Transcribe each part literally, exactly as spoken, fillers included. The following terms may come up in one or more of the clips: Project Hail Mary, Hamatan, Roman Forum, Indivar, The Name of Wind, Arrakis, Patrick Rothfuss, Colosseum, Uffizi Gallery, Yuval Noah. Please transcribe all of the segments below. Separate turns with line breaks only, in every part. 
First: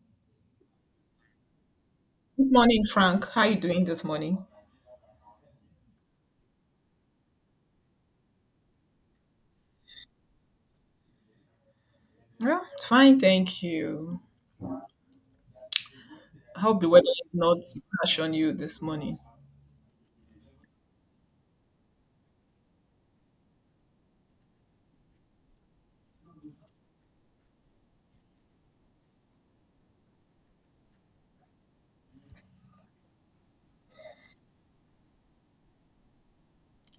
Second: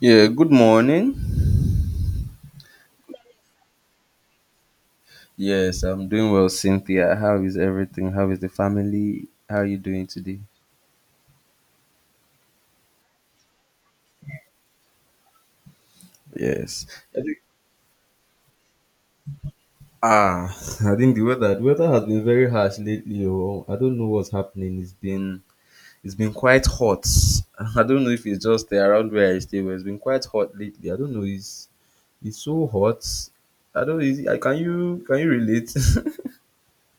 Yeah, good morning.
Good morning, Frank. How are you doing this morning?
Yes, I'm doing well, Cynthia. How is everything? How is the family? How are you doing today?
Yeah, it's fine, thank you. I hope
Yes.
the weather
I
is
think,
not harsh on you this morning.
ah, I think the weather the weather has been very harsh lately. Oh, I don't know what's happening. It's been it's been quite hot. I don't know if it's just around where I stay, but it's been quite hot lately. I don't know. It's it's so hot. I don't. Is, I- can you can you relate?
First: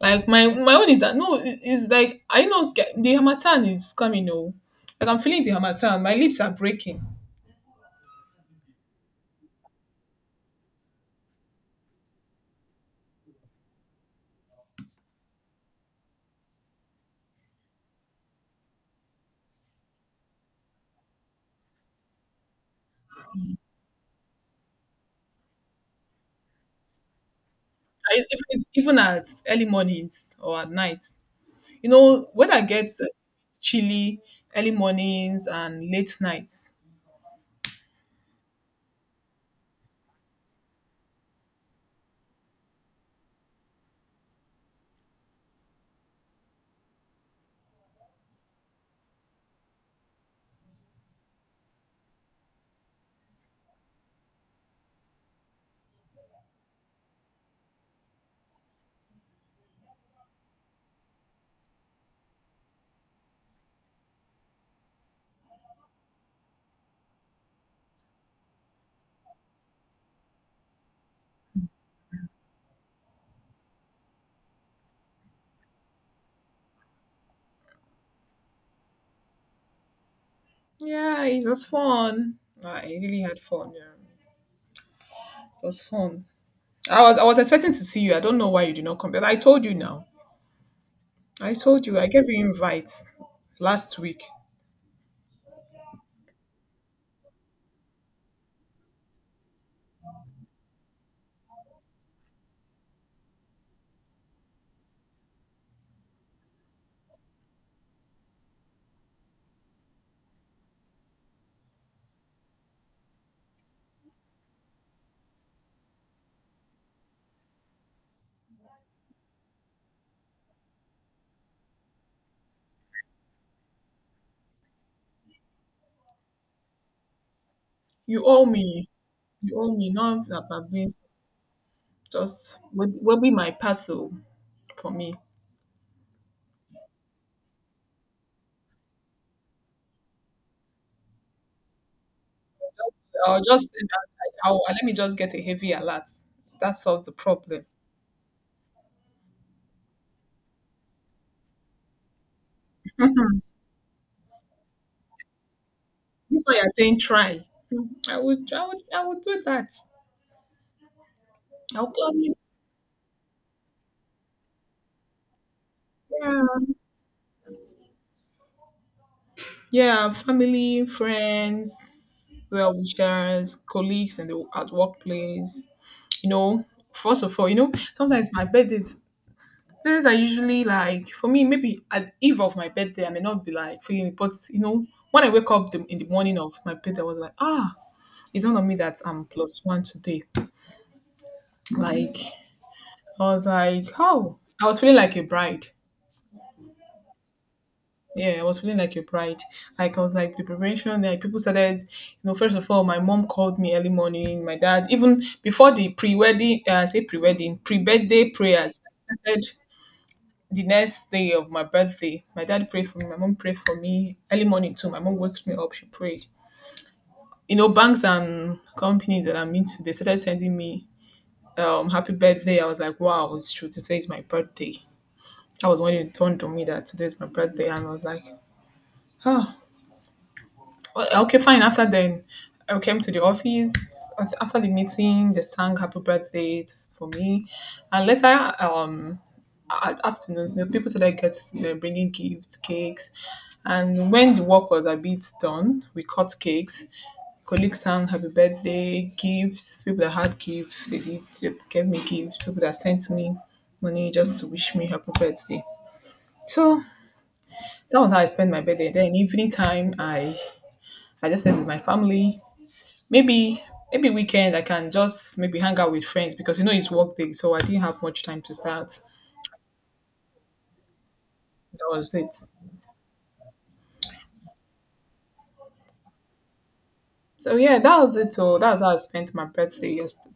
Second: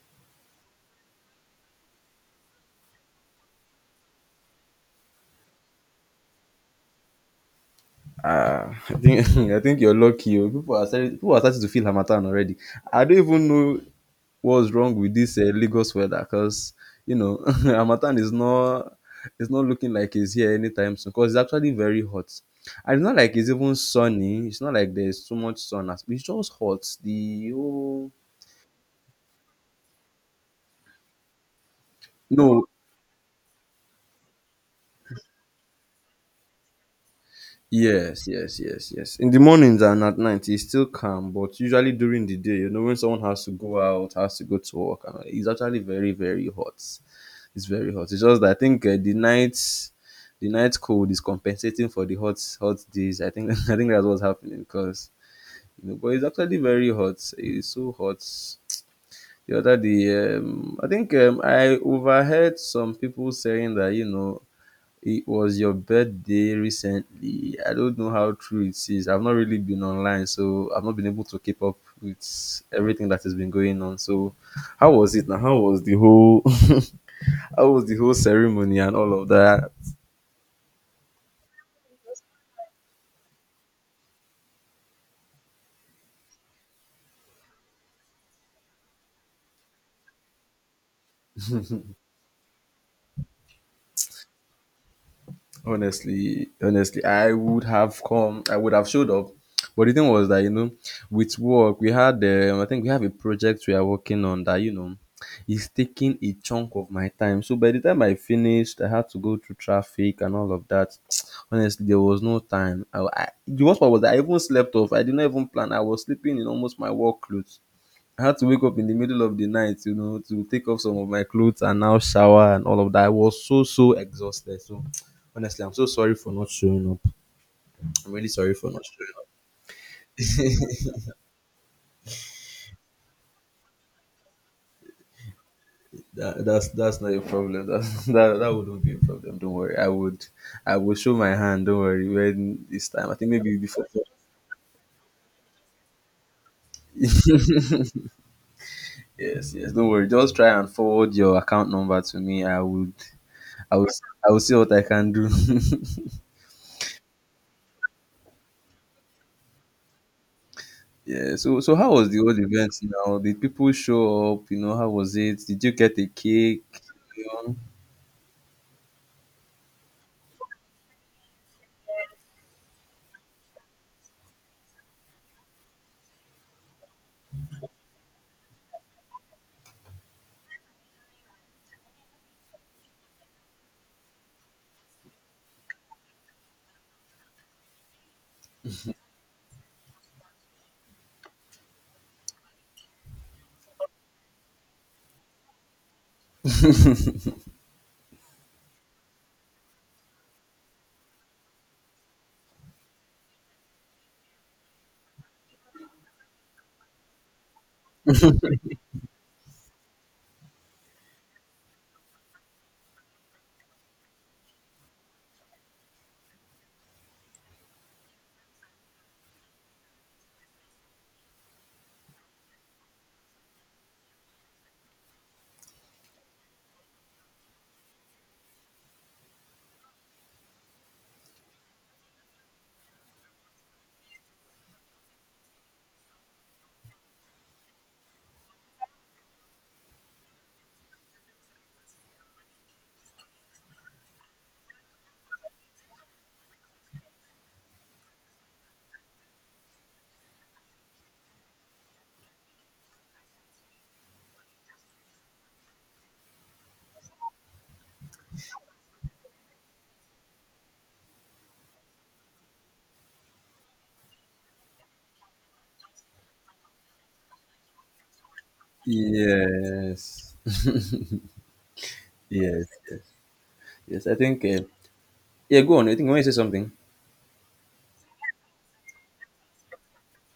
Like my my own is that no, it- it's like I know ge- the Hamatan is coming. Oh, like I'm feeling the Hamatan. My lips are breaking.
Ah, I think I think you're lucky. Oh. People are starting people are starting to feel harmattan already. I don't even know what's wrong with this uh, Lagos weather? Because you know, Hamatan is not it's not looking like it's here anytime soon. Because it's actually very hot, and it's not like it's even sunny. It's not like there's too much sun. as- It's just hot. The whole
I, even, even at early mornings or at nights. You know, weather
No.
gets chilly early mornings and late nights.
Yes, yes, yes, yes. In the mornings and at night, it's still calm, but usually during the day, you know, when someone has to go out, has to go to work, and all, it's actually very, very hot. It's very hot. It's just that I think uh, the nights the night cold is compensating for the hot hot days. I think I think that's what's happening because you know, but it's actually very hot. It's so hot. The other day, um, I think um, I overheard some people saying that you know it was your birthday recently. I don't know how true it is. I've not really been online, so I've not been able to keep up with everything that has been going on. So, how was it now? How was the whole? How was the whole ceremony and all of that?
Yeah, it was fun. I really had fun. Yeah, it was fun. I was I was expecting to see you. I don't know why you did not come, but I told you now. I told you. I gave you invites last week.
Honestly, honestly, I would have come. I would have showed up. But the thing was that you know, with work we had. Um, I think we have a project we are working on that you know, is taking a chunk of my time. So by the time I finished, I had to go through traffic and all of that. Honestly, there was no time. I, I, the worst part was that I even slept off. I did not even plan. I was sleeping in almost my work clothes. I had to wake up in the middle of the night, you know, to take off some of my clothes and now shower and all of that. I was so so exhausted. So honestly, I'm so sorry for not showing up. I'm
You
really
owe
sorry for not
me.
showing up.
You owe me. Not that I've been just will, will be my parcel for me.
That, that's that's not a problem. That, that that wouldn't be a problem. Don't worry. I would I will show my hand. Don't worry. When this time, I think
I'll
maybe
just say
before.
that, like, I'll, let me just get a heavy alert. That solves the problem.
Yes, yes. Don't worry. Just try and forward your account number to me. I would
Mhm.
I would I will see what I can do.
This why you're saying try. Mm-hmm. I would I would I would do that.
Yeah, so so
I'll
how was the whole
gladly.
event now? Did people show up? You know, how was it? Did you get a
Yeah.
cake? You know?
Yeah, family, friends, well wishers, colleagues in the at workplace. You know, first of all, you know, sometimes my birthdays birthdays are usually like for me, maybe at eve of my birthday, I may not be like feeling it, but you know, when I wake up the, in the morning of my birthday, I was like, ah, it's not on me that I'm plus one today. Like I was like, oh, I was feeling like a bride. Yeah, I was feeling like a bride. Like I was like the preparation. Like people started, you know, first of all, my mom called me early morning. My dad, even before the pre-wedding, uh, I say pre-wedding, pre-birthday prayers started the next day of my birthday. My dad prayed for me. My mom prayed for me early morning too. My mom waked me up. She prayed. You know, banks and companies that I'm into, they started sending me um happy birthday. I was like, wow, it's true. Today is my birthday. I was When it dawned on me that today is my birthday, and I was like, oh, well, okay, fine. After then, I came to the office. Af- After the meeting, they sang happy birthday t- for me. And later, um, a- afternoon, the people started get they're bringing gifts, cakes. And when the work was a bit done, we cut cakes. Colleagues sang happy birthday, gifts. People that had gifts, they did they gave me gifts. People that sent me money just to wish me happy birthday. So that was how I spent my birthday. Then evening time, I I just stayed with my family. Maybe maybe weekend I can just maybe hang out with friends because you know it's work day, so I didn't have much time to start.
Yes.
That was it.
Yes, yes, yes. I think, uh, yeah, go on. I think I want to say something.
So yeah, that was it. Oh, that's how I spent my birthday yesterday.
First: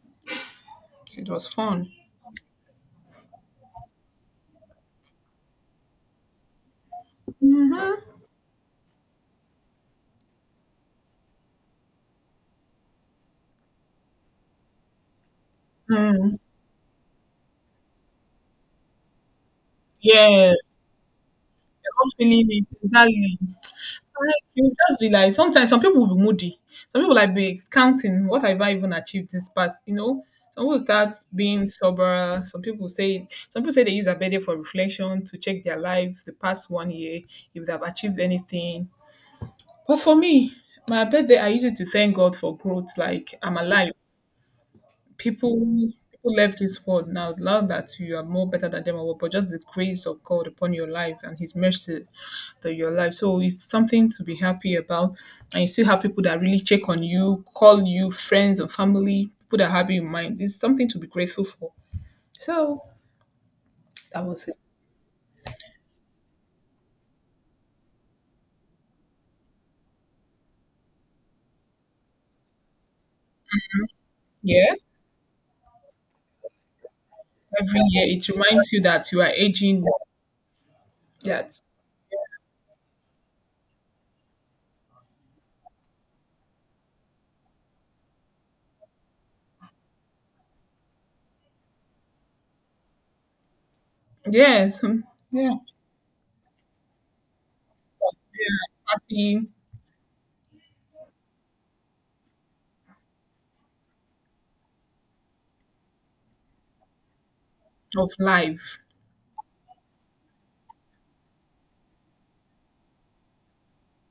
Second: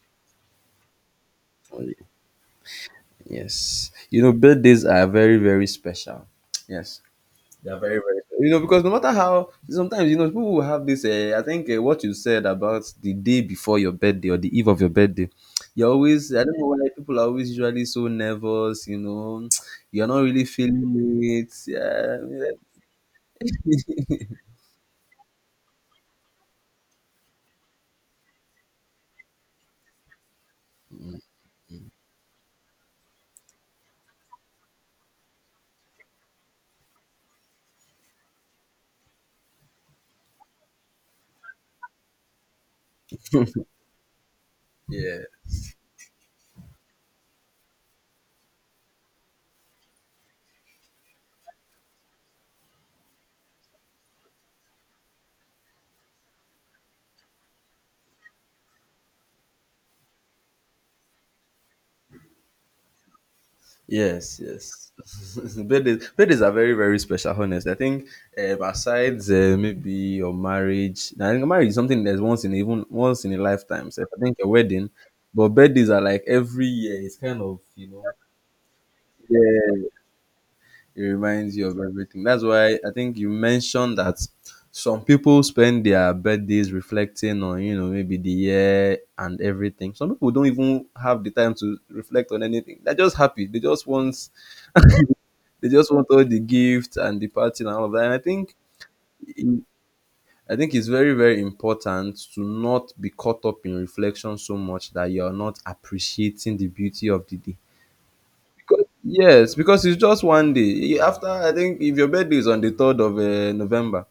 It was fun.
Yes. You know, birthdays are very, very special. Yes. They are very,
Mm-hmm.
very, you know, because no matter how, sometimes, you know, people will have this. Uh, I think uh, what you said about the day before your birthday or the eve of your birthday, you're always,
Mm,
I don't know why people are always usually so nervous, you know, you're not
yeah,
really
you're
feeling it.
not
Yeah.
feeling it exactly. Like, you just be like sometimes some people will be moody. Some people like be counting what have I even achieved this past, you know? Some people start being sober. Some people say some people say they use a birthday for reflection to check their life the past one year, if they've achieved anything. But for me, my birthday I use it to thank God for growth, like I'm alive.
Yeah.
People people left this world now, not that you are more better than them or what, but just the grace of God upon your life and his mercy to your life. So it's something to be happy about, and you still have people that really check on you, call you, friends and family, people that have you in mind. It's something to be grateful for. So that
Yes,
was it.
yes. birthdays, birthdays are very, very special. Honestly, I think um, aside uh, maybe your marriage, nah, I think marriage is something that's once in a- even once in a lifetime. So I think a
Yes.
wedding, but birthdays are like every year. It's kind of
Every
you know,
year it reminds you that you are aging.
Yeah, it reminds
That.
you of everything. That's why I think you mentioned that some people spend their birthdays reflecting on you know maybe the year and everything. Some people don't even have the time to reflect on anything. They're just happy. They just want
Yes. Mm, yeah, yeah.
they just want all the gifts and the party and all of that. And I think
Party.
in, I think it's very very important to not be caught up in reflection so much that you are not appreciating the beauty of the day.
Of life.
Because yes, because it's just one day. After I think if your birthday is on the third of uh, November,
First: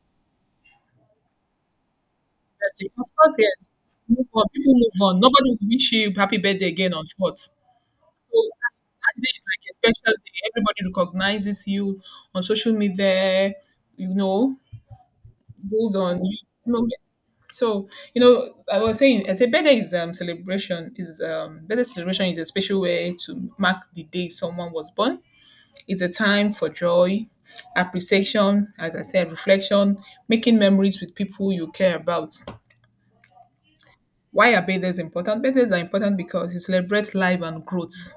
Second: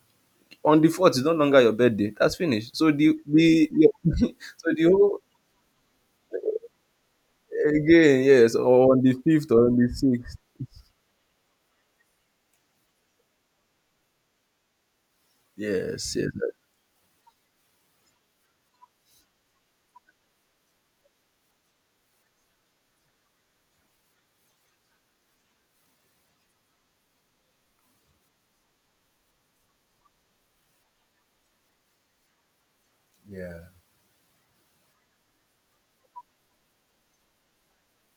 on the fourth is no longer your birthday. That's finished.
Birthday.
So
Of
the
course,
the
yes. Move on.
so
People
the
move
whole
on. Nobody will wish you happy birthday again on fourth. So
again, yes, or on the
that day is
fifth
like
or
a
on the
special
sixth.
day. Everybody recognizes you on social media, you know, goes
Yes,
on,
yes.
you know. So, you know, I was saying, I say birthday is um celebration is um birthday celebration is a special way to mark the day someone was born. It's a time for joy, appreciation, as I said, reflection, making memories with people you care about.
Yeah.
Why are birthdays important? Birthdays are important because you celebrate life and growth,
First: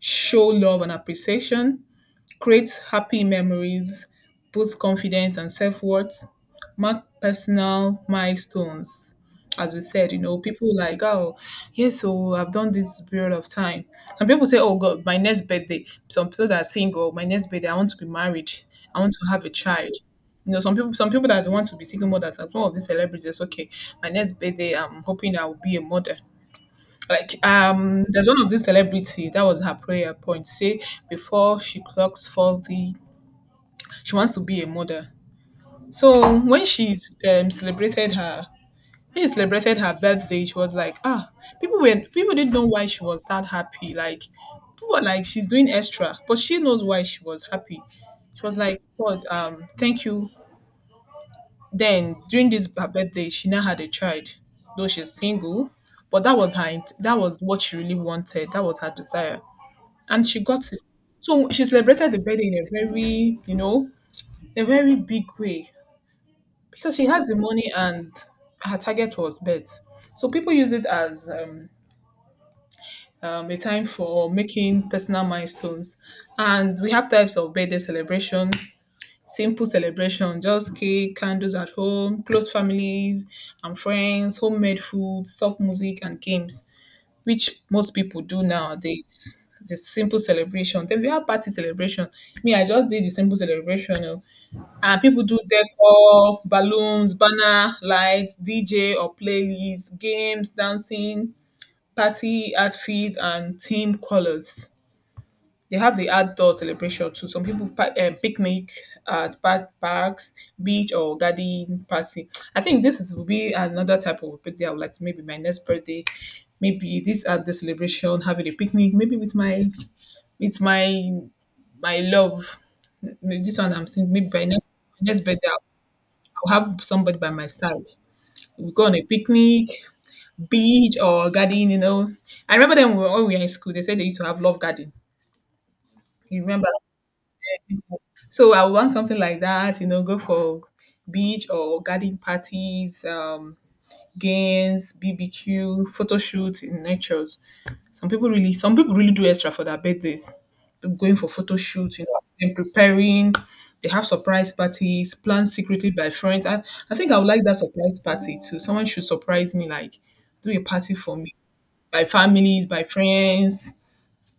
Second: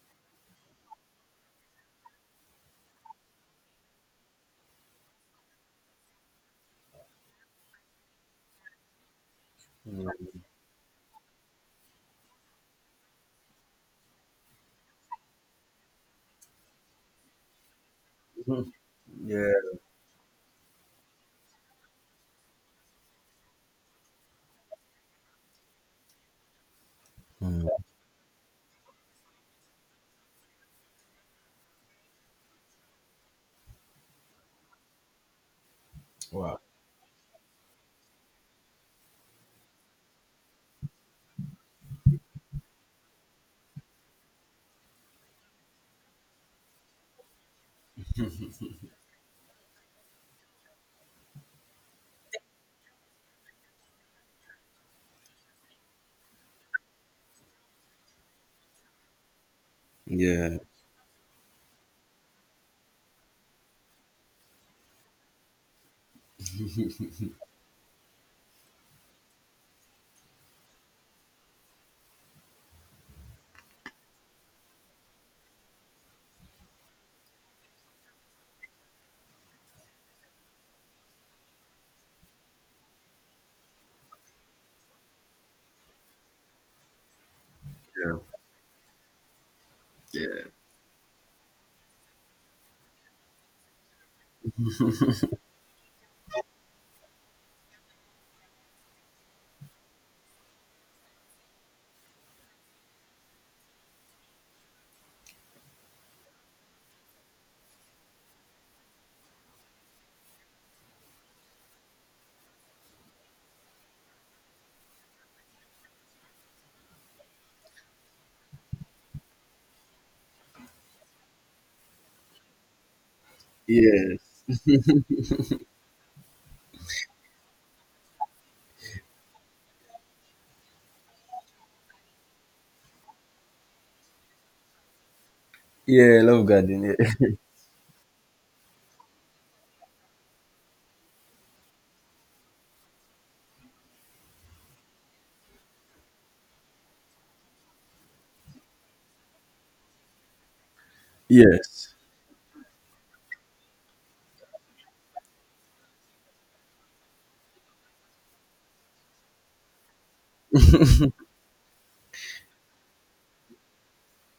show love and appreciation, create happy memories, boost confidence and self-worth, mark personal milestones. As we
Mm.
said, you know, people like, oh, yes, so I've done this period of time. Some people say, oh, God, my next birthday. Some people that are single, my next birthday, I want to be married. I want to have a
Yeah.
child. You know, some people, some people that want to be single mothers, as one of these celebrities, okay, my next birthday, I'm hoping I will be a mother. Like
Mm.
um, there's one of these celebrity that was her prayer point. Say before she clocks forty, she wants to be a mother. So
Wow.
when she's um, celebrated her when she celebrated her birthday, she was like, ah, people were people didn't know why she was that happy. Like people were like, she's doing extra, but she knows why she was happy. She was like, God, um, thank you. Then during this her birthday, she now had a child, though she's single. But that was her. int- That was what she really wanted. That was her desire. And she
Yeah.
got it. So she celebrated the birthday in a very, you know, a very big way because she has the money and her target was birth. So people use it as um, um, a time for making personal milestones. And we have types of birthday celebration, simple celebration, just cake, candles at home, close families and friends, homemade food, soft music and games, which most people do nowadays. The simple celebration. Then we have party celebration. Me, I just did the simple celebration. Oh. And people do decor, balloons, banner, lights, D J or playlist, games, dancing, party outfits, and team colors. They have the outdoor celebration too. Some people pa- um, picnic at park, parks, beach, or garden party. I think this is will be another type of birthday I would like to maybe my next birthday. Maybe this at the celebration, having a picnic, maybe with my with my my love. Maybe this one I'm seeing maybe by
Yes.
next next birthday I'll, I'll have somebody by my side. We go on a picnic, beach or garden, you know. I remember them when we were in school, they said they used to have love garden.
Yeah, I
You
love
remember?
garden.
So I want something like that, you know, go for beach or garden parties, um, games, B B Q, photo shoots in natures. Some people really some people really do extra for their birthdays. People going for photo
Yes.
shoots, you know, and preparing. They have surprise parties, planned secretly by friends. I, I think I would like that surprise party too. Someone should surprise me, like do a party for me by families, by friends,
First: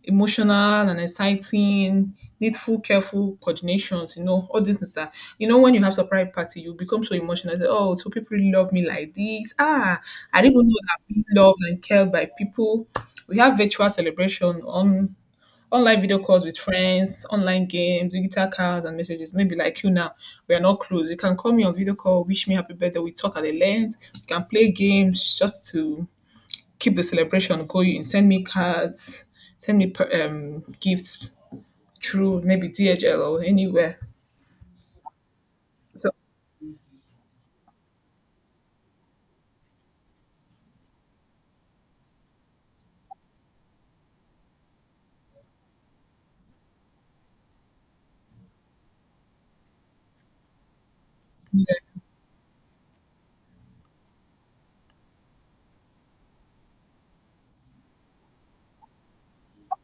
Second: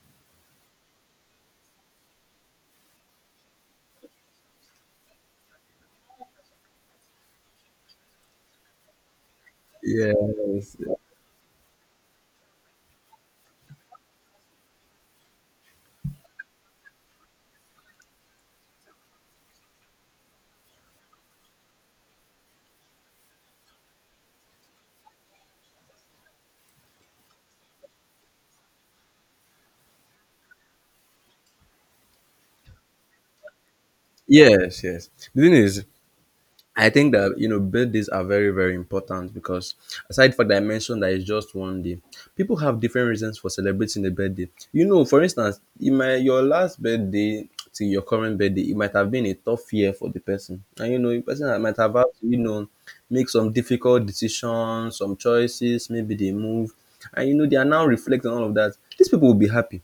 emotional and exciting, needful, careful coordinations, you know, all these things are, you know, when you have surprise party, you become so emotional. Say, oh, so people really love me like this. Ah, I didn't even know
Yes.
that I'm being loved and cared by people. We have virtual celebration on online video calls with friends, online games, digital cards and messages. Maybe like you now, we are not close. You can call me on video call, wish me happy birthday. We talk at the length. We can play games just to keep the celebration going. Send me cards, send me per- um, gifts through maybe D H L or anywhere.
Yes. Yes. The thing is,
So
I think that you know birthdays are very very important because aside from that I mentioned that it's just one day, people have different reasons for celebrating the birthday. You know, for instance, in my your last birthday to your current birthday, it might have been a tough year for the person, and you know, the person that might have had to you know make some difficult decisions, some choices, maybe they move, and you know they are now reflecting on all of that. These people will be happy.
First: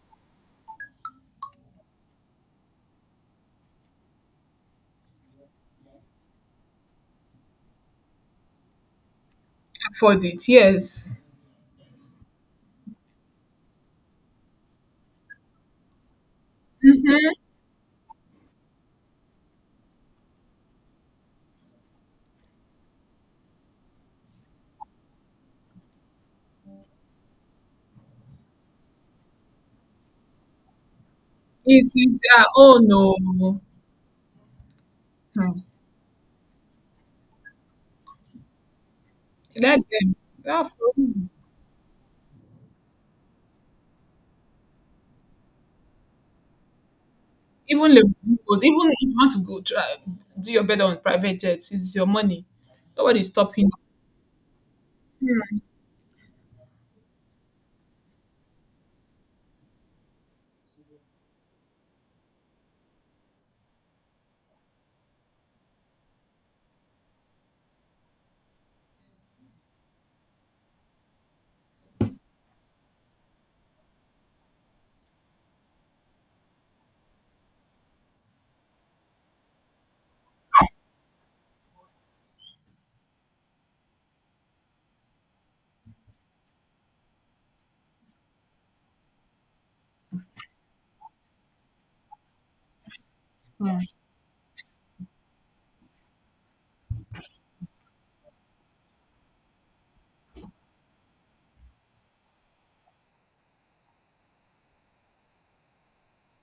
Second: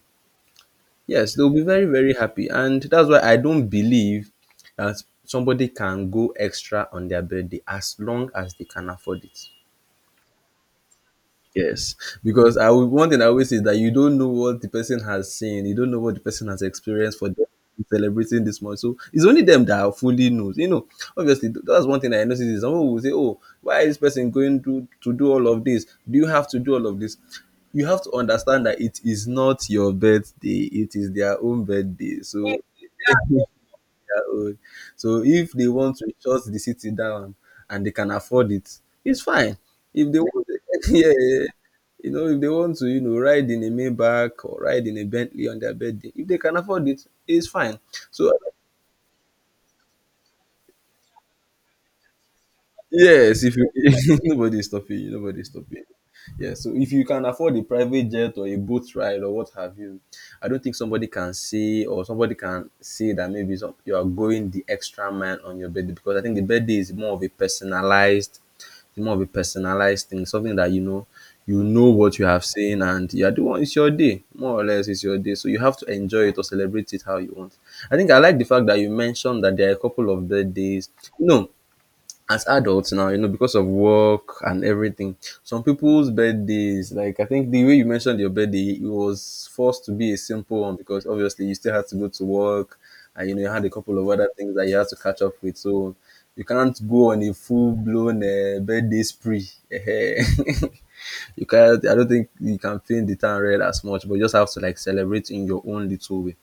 Yes, they'll be very, very happy. And that's why I don't believe that somebody can go extra on their birthday as long as they can afford it.
for it, yes,
Yes, because I will, one thing I always say is that you don't know what the person has seen, you don't know what the person has experienced for them celebrating this month. So it's only them that fully knows. You know, obviously th- that's one thing I notice is someone will say, "Oh, why is this person going to to do all of this? Do you have to do all of this?" You have to understand that it is not your birthday; it is their own
it
birthday.
is their
So
own. Oh,
their own. So if
hmm.
they want to shut the city down and they can afford it, it's fine.
Let
If
them.
they want
They are
yeah, yeah.
from-
Yeah. You know, if they want to, you know, ride in a Maybach or ride in a Bentley on their birthday, if they can afford it, it's fine.
Even the
So
even if you want to go try, do your better on private jets, it's your money. Nobody's
yes, if you
stopping.
nobody's stopping you, nobody's stopping you. Yeah, so if you can afford a private jet or a boat ride or what have you, I don't think somebody can say or somebody can say that maybe some, you are going the extra mile on your birthday because I think the birthday is more of a personalized, more of a personalized thing, something that you know, you know what you have seen and you are the one. It's your day, more or less. It's your day, so you have to enjoy it or celebrate it how you want. I think I like the fact that you mentioned that there are a couple of birthdays. No, as adults now, you know, because of work and everything, some people's birthdays, like I think the way you mentioned your birthday, it was forced to be a simple one because obviously you still had to go to work and you know you had a couple of other things that you had to catch up with. So you can't go on a full blown uh, birthday spree. you can't I don't think you can paint the town red as much, but you just have to like celebrate in your own little way.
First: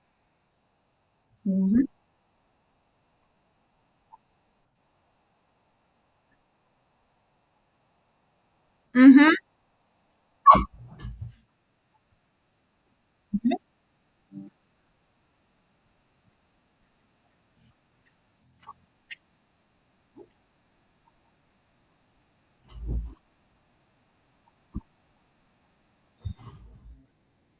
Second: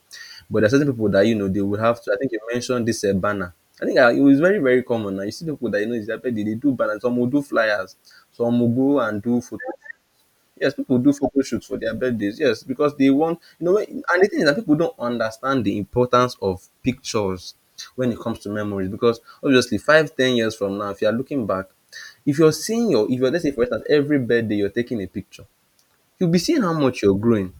But there are certain people that you know they would
Mm-hmm.
have to. I think you mentioned this uh, banner. I think uh, it was very very common. Now you see people that you know is that they, they do banners. Some will do flyers. Some will go and
Mm-hmm.
do photo. Yes, people do photo shoots for their birthdays. Yes, because they want, you know, when- and the thing is that people don't understand the importance of pictures when it comes to memories. Because obviously, five, ten years from now, if you are looking back, if you're seeing your, if you're, let's say, for instance, every birthday you're taking a picture, you'll be seeing how much you're growing.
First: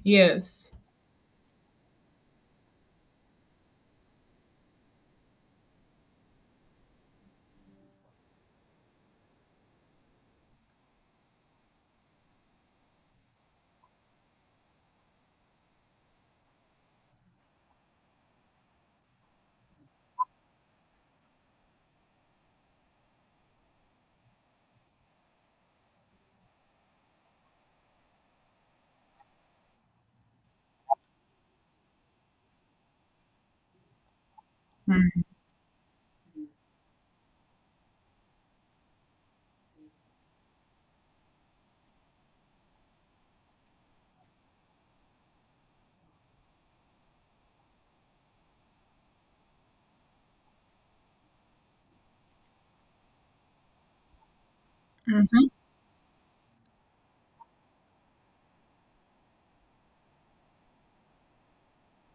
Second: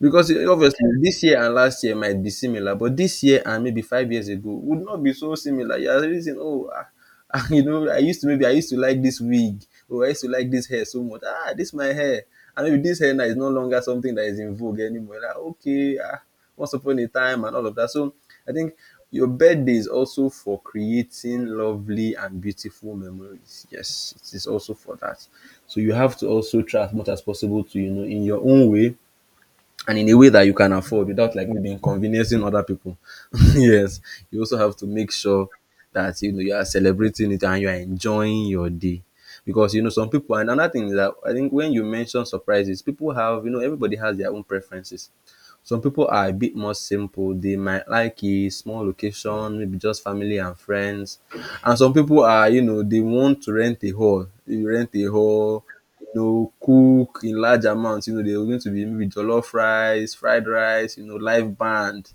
Because eh,
Yes.
obviously this year and last year might be similar, but this year and maybe five years ago would not be so similar. You are already saying, "Oh, ah, ah, you know, I used to maybe I used to like this wig, or I used to like this hair so much. Ah, this my hair, and maybe this hair now is no longer something that is in vogue anymore." Like, okay, ah, once upon a time and all of that. So I think your birthday is also for creating lovely and beautiful memories. Yes, it is also for that. So you have to also try as much as possible to, you know, in your own way, and in a way that you can afford without like maybe inconveniencing other people. Yes, you also have to make
Hmm.
sure that you know you are celebrating it and you are enjoying your day. Because you know some people, and another thing is that I think when you mention surprises, people have, you know, everybody has their own preferences. Some people are a bit more simple. They might like a small location, maybe just family and friends. And some people are, you know, they want to rent a hall. You rent a
Mm-hmm.
hall, you know, cook in large amounts. You know, they're going to be maybe jollof rice, fried rice, you know, live band.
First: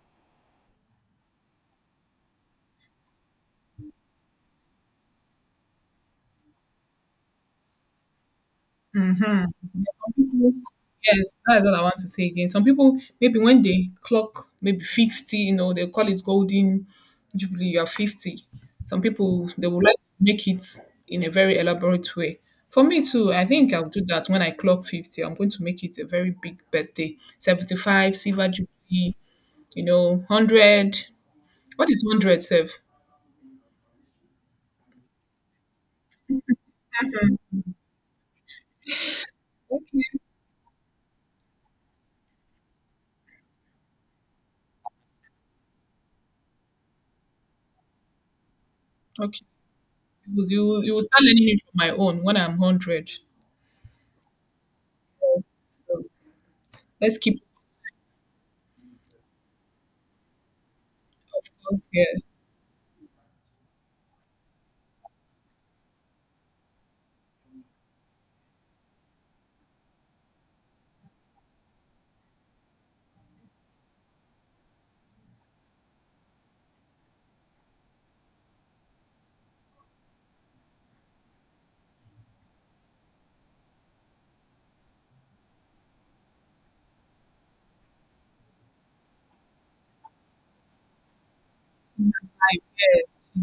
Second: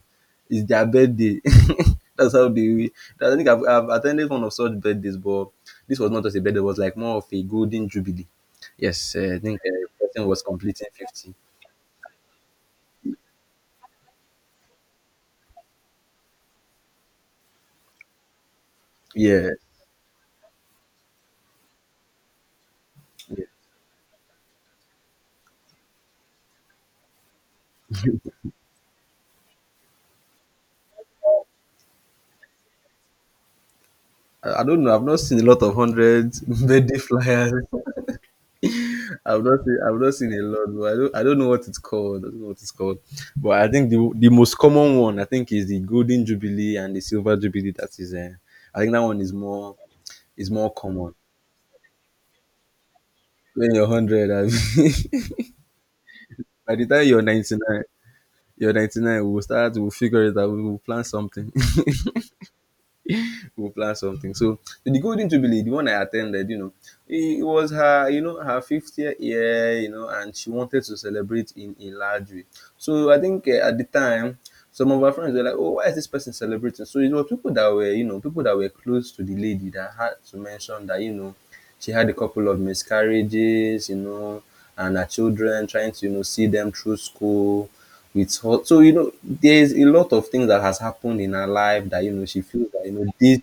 It's their birthday. That's how they. I think I've, I've attended one of such birthdays, but this was not just a birthday. It was like more of a golden jubilee. Yes, uh, I think uh, the person was completing fifty.
Yes, that's what I want to say again. Some people maybe when they clock maybe fifty, you know, they call it golden jubilee. You are fifty. Some people
Yeah,
they would like to make it in a very elaborate way. For me too, I think I'll do that when I clock fifty. I'm going to make it a very big birthday. Seventy-five silver jubilee. You know, one hundred. What is one hundred, Sev?
I I don't know. I've not seen a lot of hundred birthday flyers. I've not seen. I've not
Okay,
seen a lot. But I don't. I don't know what it's called. I don't know what it's called. But I think the the most common one I think is the golden jubilee and the silver jubilee. That is. Uh, I think that one is
okay.
more
You
is
will, you
more
will you will
common.
start learning it from my own when I'm one hundred.
When you're hundred, I mean,
So
by the time
let's
you're
keep.
ninety nine, you're ninety nine. We'll start. We'll figure it out. We'll plan something.
Yes.
We'll plan something. So the Golden Jubilee, the one I attended, you know, it was her, you know, her fiftieth year, you know, and she wanted to celebrate in a large way. So I think uh, at the time, some of our friends were like, "Oh, why is this person celebrating?" So it was people that were, you know, people that were close to the lady that had to mention that, you know, she had a couple of miscarriages, you know, and her children trying to, you know, see them through school with her. So, you know, there's a lot of things that has happened in her life that, you know, she feels that, you know,
Yes.
this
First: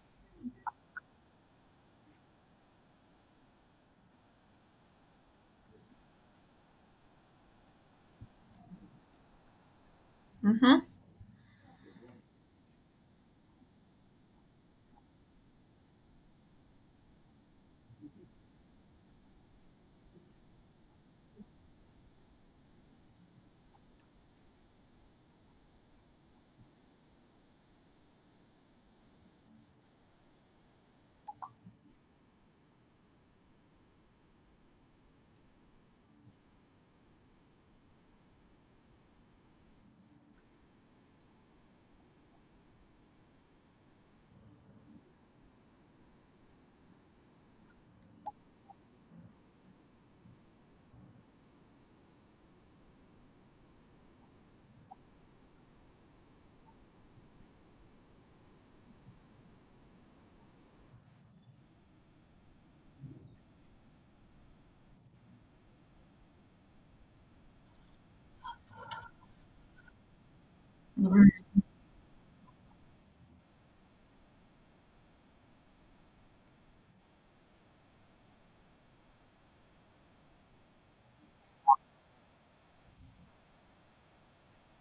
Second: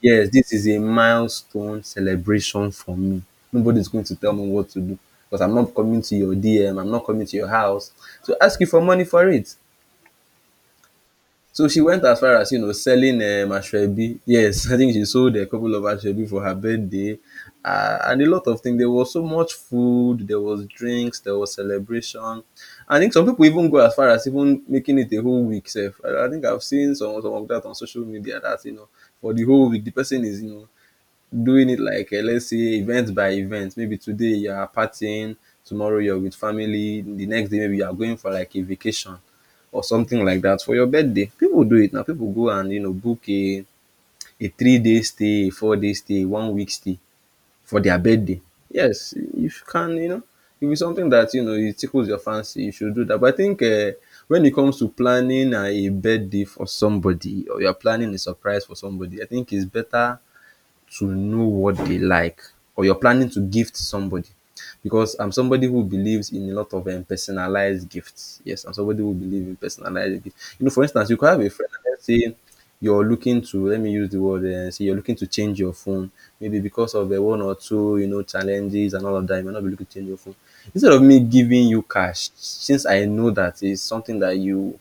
yes, this is a milestone celebration for me. Nobody's going to tell me what to do because I'm not coming to your D M, I'm not coming to your house to ask you for money for it.
Mm-hmm.
So she went as far as you know selling um, ashwebi. Yes, I think she sold a couple of ashwebi for her birthday, uh, and a lot of things. There was so much food, there was drinks, there was celebration. I think some people even go as far as even making it a whole week. Self, I, I think I've seen some some of that on social media. That you know, for the whole week, the person is you know doing it like, uh, let's say event by event. Maybe today you are partying, tomorrow you're with family, the next day maybe you are going for like a vacation or something like that for your birthday. People do it now. People go and you know book a a three day stay, a four day stay, one week stay for their birthday. Yes, if you can, you know, if it's something that you know it tickles your fancy, you should do that. But I think uh, when it comes to planning uh, a birthday for somebody or you're planning a surprise for somebody, I think it's better to know what they like, or you're planning to gift somebody, because I'm somebody who believes in a lot of um, personalized gifts. Yes, I'm somebody who believes in personalized gifts. You know, for instance, you could have a friend and let's say you're looking to, let me use the word, uh, say you're looking to change your phone maybe because of uh, one or two you know challenges and all of that, you might not be looking to change your phone. Instead of me giving you cash, since I know that is something that you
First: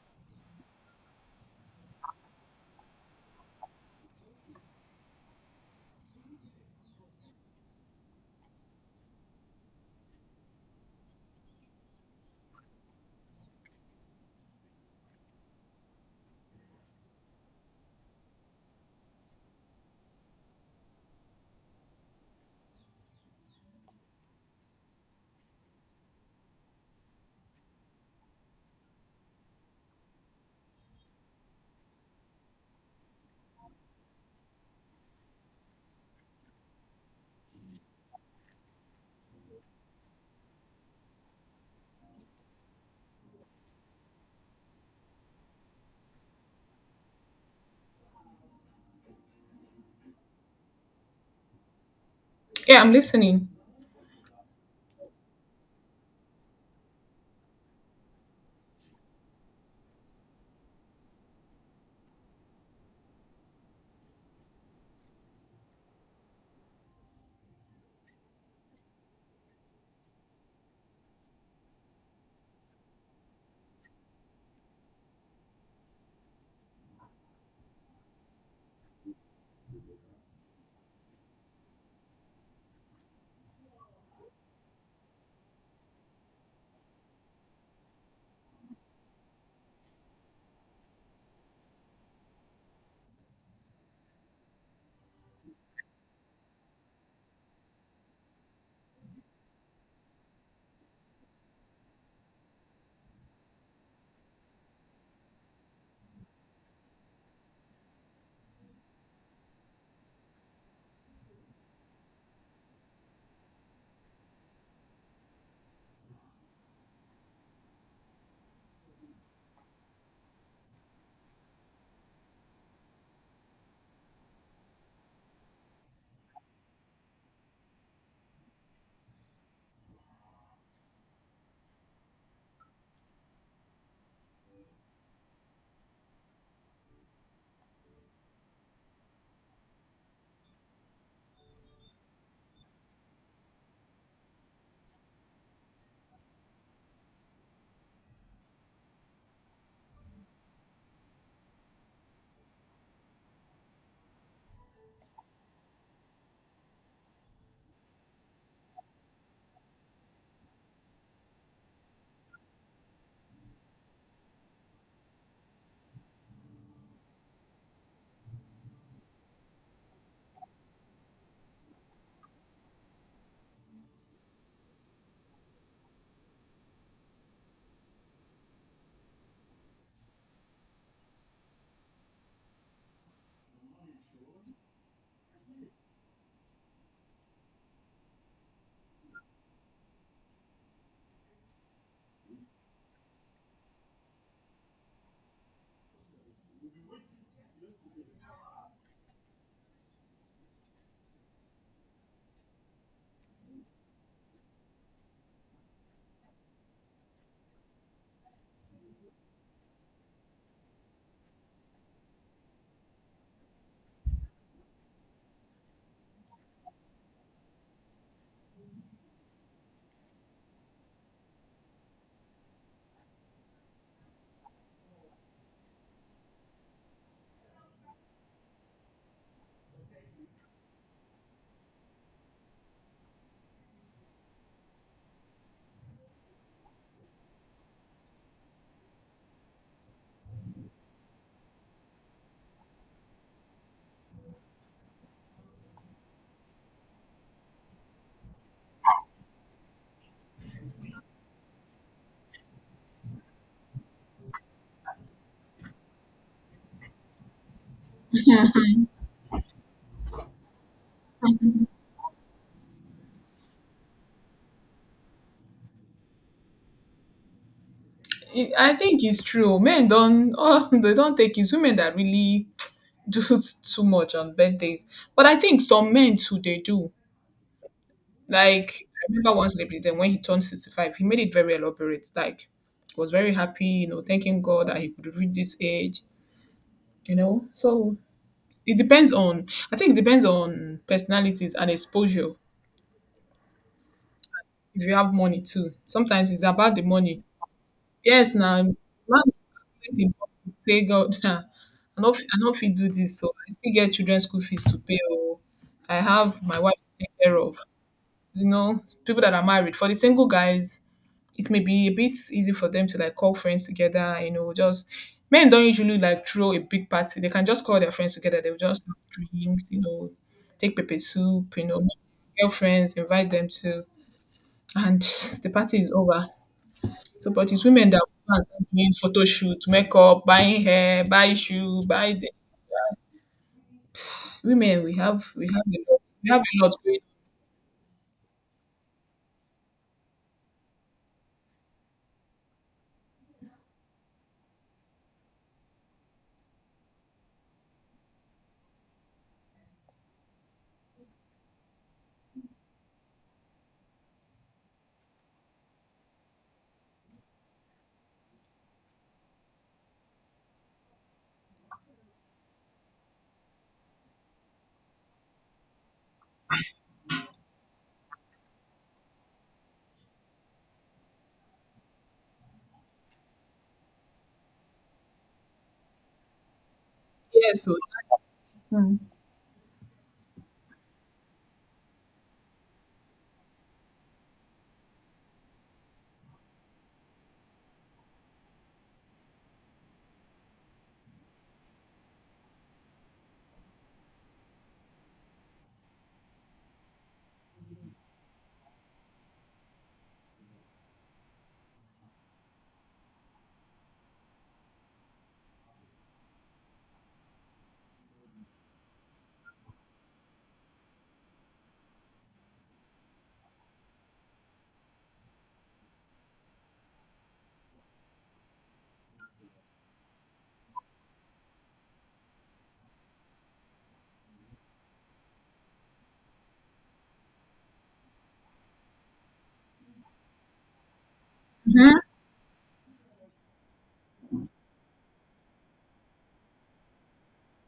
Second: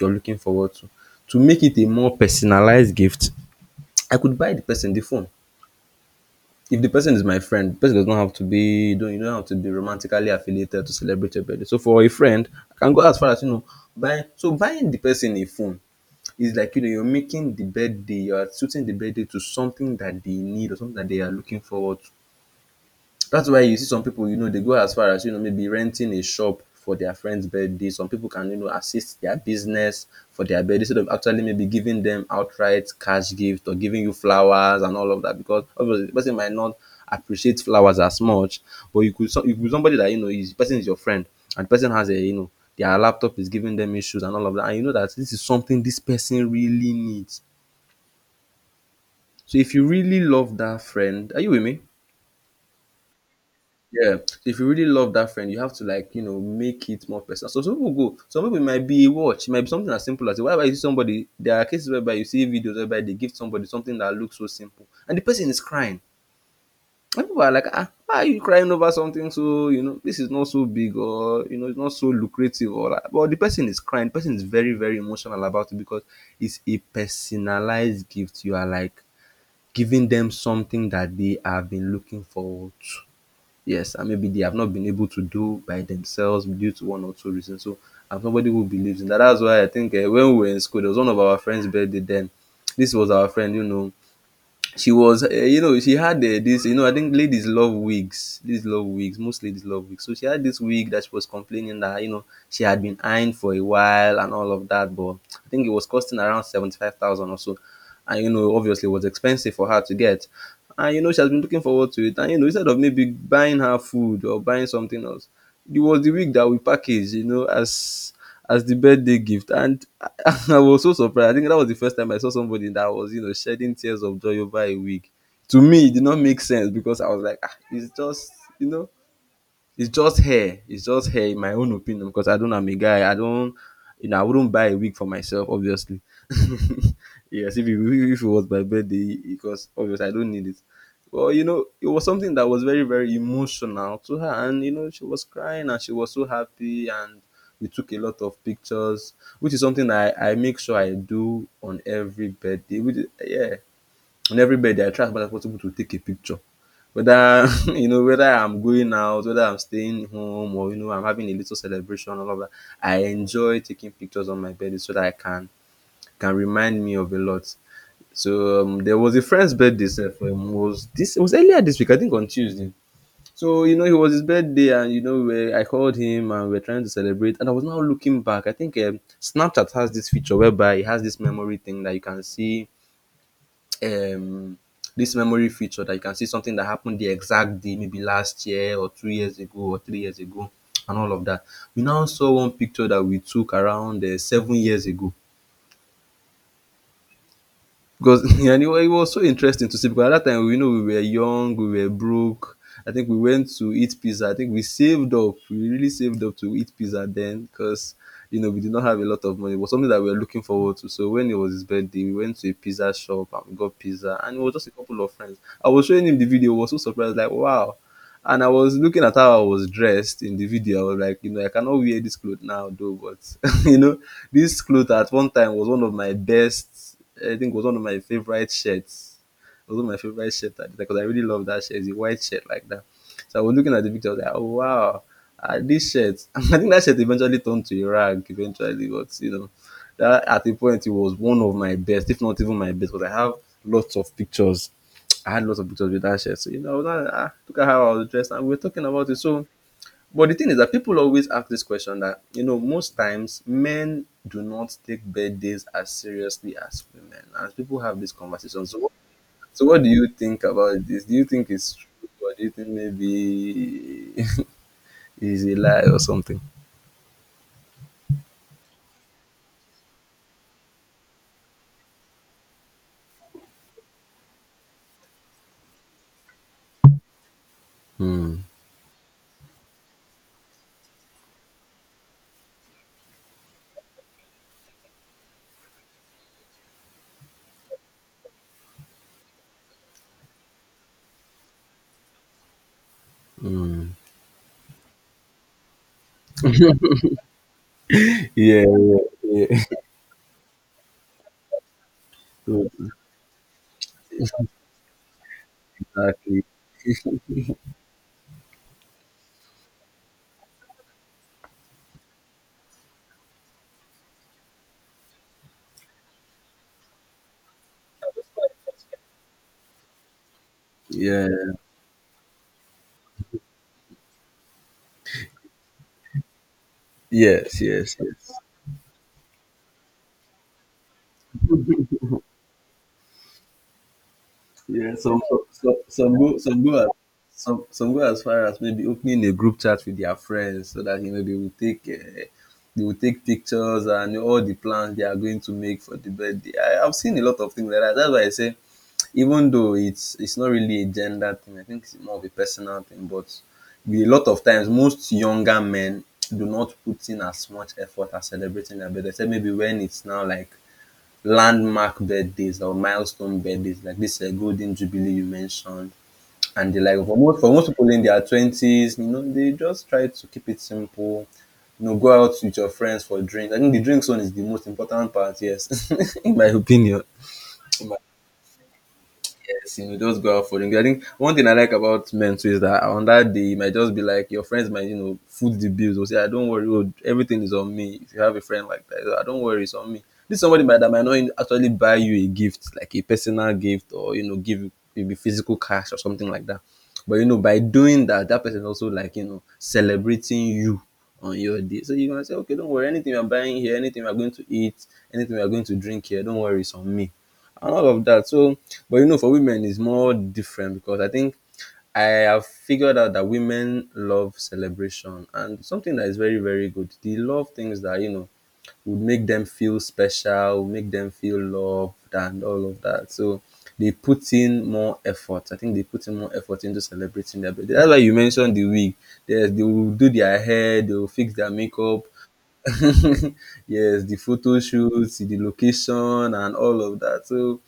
you're looking forward to to make it a more personalized gift, I could buy the person the phone. If the person is my friend, the person does not have to be, you don't you don't have to be romantically affiliated to celebrate your birthday. So for a friend, I can go as far as you know buying, so buying the person a phone is like, you know, you're making the birthday, you're suiting the birthday to something that they need or something that they are looking forward to. That's why you see some people, you know, they go as far as, you know, maybe renting a shop for their friend's birthday. Some people can, you know, assist their business for their birthday instead of actually maybe giving them outright cash gift or giving you flowers and all of that because obviously the person might not appreciate flowers as much. But you could, so, you could somebody that, you know, is person is your friend and the person has a, you know, their laptop is giving them issues and all of that. And you know that this is something this person really needs. So if you really love that friend, are you with me?
Yeah, I'm listening.
Yeah, so if you really love that friend, you have to like you know make it more personal. So some people go, some people it might be a watch, it might be something as simple as why you see somebody. There are cases whereby you see videos whereby they give somebody something that looks so simple, and the person is crying. And people are like, ah, why are you crying over something so you know this is not so big or you know it's not so lucrative or like, but the person is crying. The person is very very emotional about it because it's a personalized gift. You are like giving them something that they have been looking forward to. Yes, and maybe they have not been able to do by themselves due to one or two reasons. So I'm somebody who believes in that. That's why I think uh, when we were in school, there was one of our friends' birthday then. This was our friend, you know, she was, uh, you know she had, uh, this you know I think ladies love wigs, ladies love wigs, most ladies love wigs, so she had this wig that she was complaining that you know she had been eyeing for a while and all of that, but I think it was costing around seventy-five thousand or so, and you know obviously it was expensive for her to get, and you know she has been looking forward to it, and you know instead of maybe buying her food or buying something else, it was the wig that we packaged you know as as the birthday gift. And I was so surprised. I think that was the first time I saw somebody that was, you know, shedding tears of joy over a wig. To me, it did not make sense because I was like, ah, it's just, you know, it's just hair. It's just hair in my own opinion because I don't, I'm a guy. I don't, you know, I wouldn't buy a wig for myself obviously. Yes, if it, if it was my birthday because obviously I don't need it. Well, you know, it was something that was very very emotional to her and you know she was crying and she was so happy and we took a lot of pictures, which is something I I make sure I do on every birthday. Which is, yeah, on every bed I try as much as possible to take a picture, whether you know whether I'm going out, whether I'm staying home or you know I'm having a little celebration, all of that, I enjoy taking pictures on my birthday so that I can can remind me of a lot. So um, there was a friend's birthday sef, um, was this it was earlier this week I think on Tuesday. So you know it was his birthday and you know we, I called him and we are trying to celebrate, and I was now looking back, I think um, Snapchat has this feature whereby it has this memory thing that you can see, um, this memory feature that you can see something that happened the exact day, maybe last year or two years ago or three years ago, and all of that. We now saw one picture that we took around uh, seven years ago because and it was it was so interesting to see because at that time we you know we were young, we were broke. I think we went to eat pizza. I think we saved up. We really saved up to eat pizza then because you know we did not have a lot of money. It was something that we were looking forward to. So when it was his birthday, we went to a pizza shop and we got pizza, and it was just a couple of friends. I was showing him the video. He was so surprised, like, wow. And I was looking at how I was dressed in the video. I was like, you know, I cannot wear this clothes now, though. But you know, this clothes at one time was one of my best. I think was one of my favorite shirts, although my favorite shirt at the time, because I really love that shirt. It's a white shirt like that. So I was looking at the picture, I was like, oh, wow, ah, this shirt. I think that shirt eventually turned to a rag eventually, but you know, that at the point it was one of my best, if not even my best, because I have lots of pictures. I had lots of pictures with that shirt. So you know, that, ah, look at how I was dressed, and we were talking about it. So, but the thing is that people always ask this question that you know most times men do not take birthdays as seriously as women, and people have this conversation. So so, what do you think about this? Do you think it's true, or do you think maybe it's a lie or something?
It- I think it's true. Men don't, oh, they don't take. It's women that really do too much on birthdays. But I think some men too, they do.
Hmm.
Like I remember one celebrity. Then when he turned sixty-five, he made it very elaborate. Like was very happy, you know, thanking God that he could reach this age, you know. So it depends on. I think it depends on personalities and exposure.
Hmm.
If you have money too, sometimes it's about the money. Yes,
Yeah,
now
yeah, yeah.
fit im say God I no fit I no
So,
fit do this. So I still get children school fees to pay oo, I have
exactly.
my wife to take care of. You know, people that are married. For the single guys, it may be a bit easy for them to like call friends together, you know, just men don't usually like throw a big party. They can just call their friends together. They will just have drinks, you know, take pepper
Yeah.
soup, you know, girlfriends, invite them to and the party is over. So, but
Yes,
it's women
yes,
that will
yes.
go and start doing photo shoot, makeup, buying hair, buy shoe, buy the Women,
Yeah.
we have
Some
we have
some
a lot.
some
We
go
have a
some go
lot
as
going on.
some some go as far as maybe opening a group chat with their friends, so that you know they will take uh, they will take pictures and all the plans they are going to make for the birthday. I, I've seen a lot of things like that. That's why I say, even though it's it's not really a gender thing, I think it's more of a personal thing. But we- a lot of times, most younger men do not put in as much effort as celebrating their birthday. Except maybe when it's now like landmark birthdays or milestone birthdays, like this uh, golden jubilee you mentioned, and the like. For most for most people in their twenties, you know, they just try to keep it simple. You know, go out with your friends for drinks. I think the drinks one is the most important part. Yes, in my opinion.
Yes, so mm.
Yes, you know, just go out for drinks. I think one thing I like about men too is that on that day, it might just be like your friends might, you know, foot the bills, or say, I don't worry, oh, everything is on me. If you have a friend like that, I don't worry, it's on me. This somebody might that might not actually buy you a gift, like a personal gift, or, you know, give you maybe physical cash or something like that. But, you know, by doing that, that person also like, you know, celebrating you on your day. So you're going to say, okay, don't worry, anything I'm buying here, anything we're going to eat, anything we're going to drink here, don't worry, it's on me. And all of that. So, but you know, for women, it's more different, because I think I have figured out that women love celebration and something that is very, very good. They love things that, you know, would make them feel special, would make them feel loved, and all of that. So they put in more effort. I think they put in more effort into celebrating their birthday. That's why you mentioned the wig. Yes, they will do their hair, they will fix their
Hmm.
makeup. Yes, the photo shoots, the location, and all of that. So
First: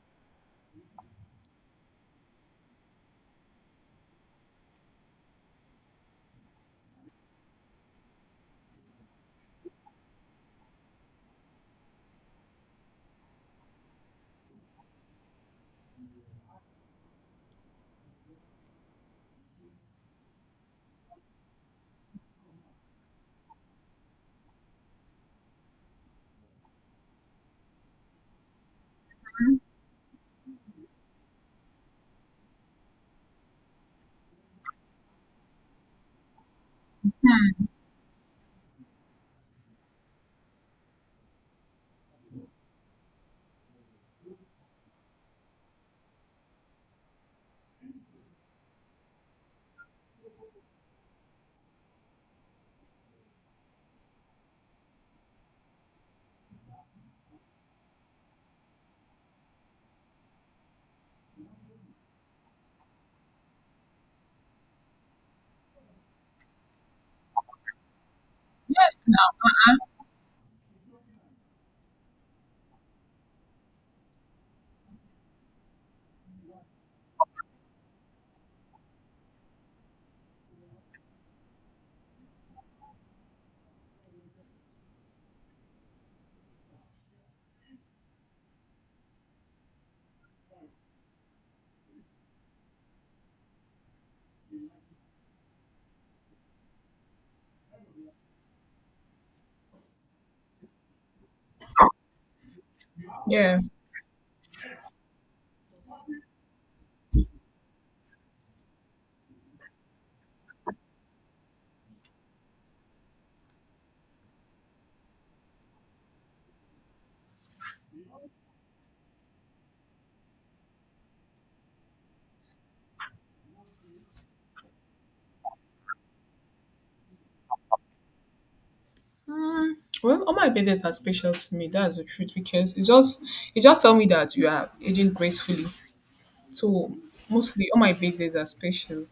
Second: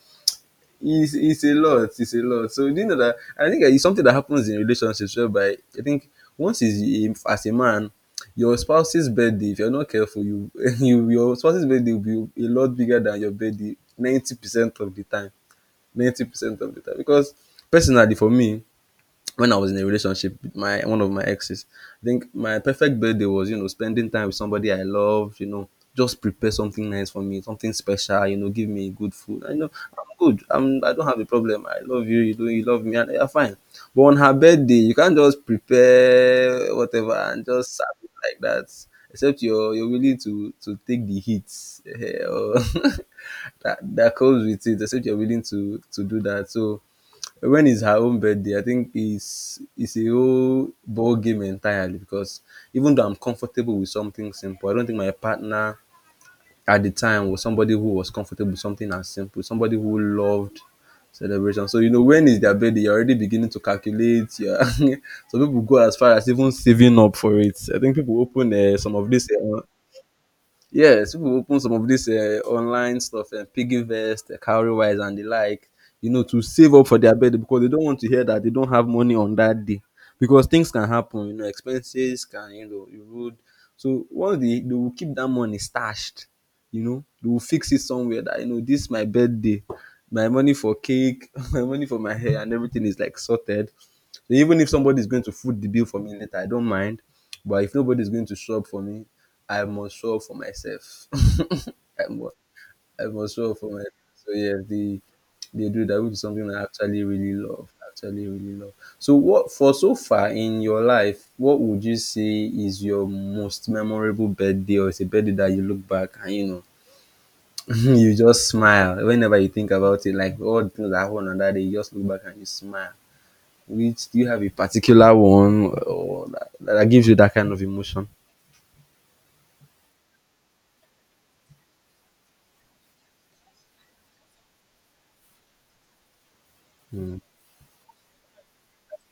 it's it's a lot it's a lot, so do you know that I think it's something that happens in relationships whereby I think, once is a- as a man, your spouse's birthday, if you're not careful, you you your spouse's birthday will be a lot bigger than your birthday ninety percent of the time, ninety percent of the time, because personally, for me, when I was in a relationship with my one of my exes, I think my perfect birthday was, you know, spending time with somebody I loved, you know, just prepare something nice for me, something special, you know, give me good food. I know I'm good. I'm I don't have a problem. I love you, you do you love me, and you're fine. But on her birthday, you can't just prepare whatever and just serve it like that. Except you're you're willing to to take the hits, eh, or that that comes with it, except you're willing to to do that. So when it's her own birthday, I think it's it's a whole ball game entirely, because even though I'm comfortable with something simple, I don't think my partner at the time was somebody who was comfortable with something as simple, somebody who loved celebration. So you know when is their birthday, you're already beginning to calculate. You're some people go as far as even saving up for it. I think people open uh, some
Yes
of this.
now.
Yes, people open some of this uh, online stuff, uh, Piggyvest, uh, Cowrywise, and the like, you know, to save up for their birthday, because they don't want to hear that they don't have money on that day, because things can happen, you know, expenses can, you know, erode. So once they, they will keep that money stashed, you know, they will fix it somewhere, that, you know, this is my birthday, my money for cake, my money for my hair, and everything is like sorted. So even if somebody is going to foot the bill for me later, I don't mind. But if nobody is going to show up for me, I must show up for myself. I must, I must show up
Yeah.
for myself. So, yeah, the they do that, which is something I actually really love. Actually, really love. So, what for so far in your life, what would you say is your most memorable birthday, or is a birthday that you look back and you know you just smile whenever you think about it, like all the things that happened on that day, you just look back and you smile. Which, do you have a particular one or that, that, gives you that kind of emotion?
Well, all my birthdays are special to me. That's the truth because it just it just tell me that you are aging gracefully. So
Mm.
mostly all my birthdays are special.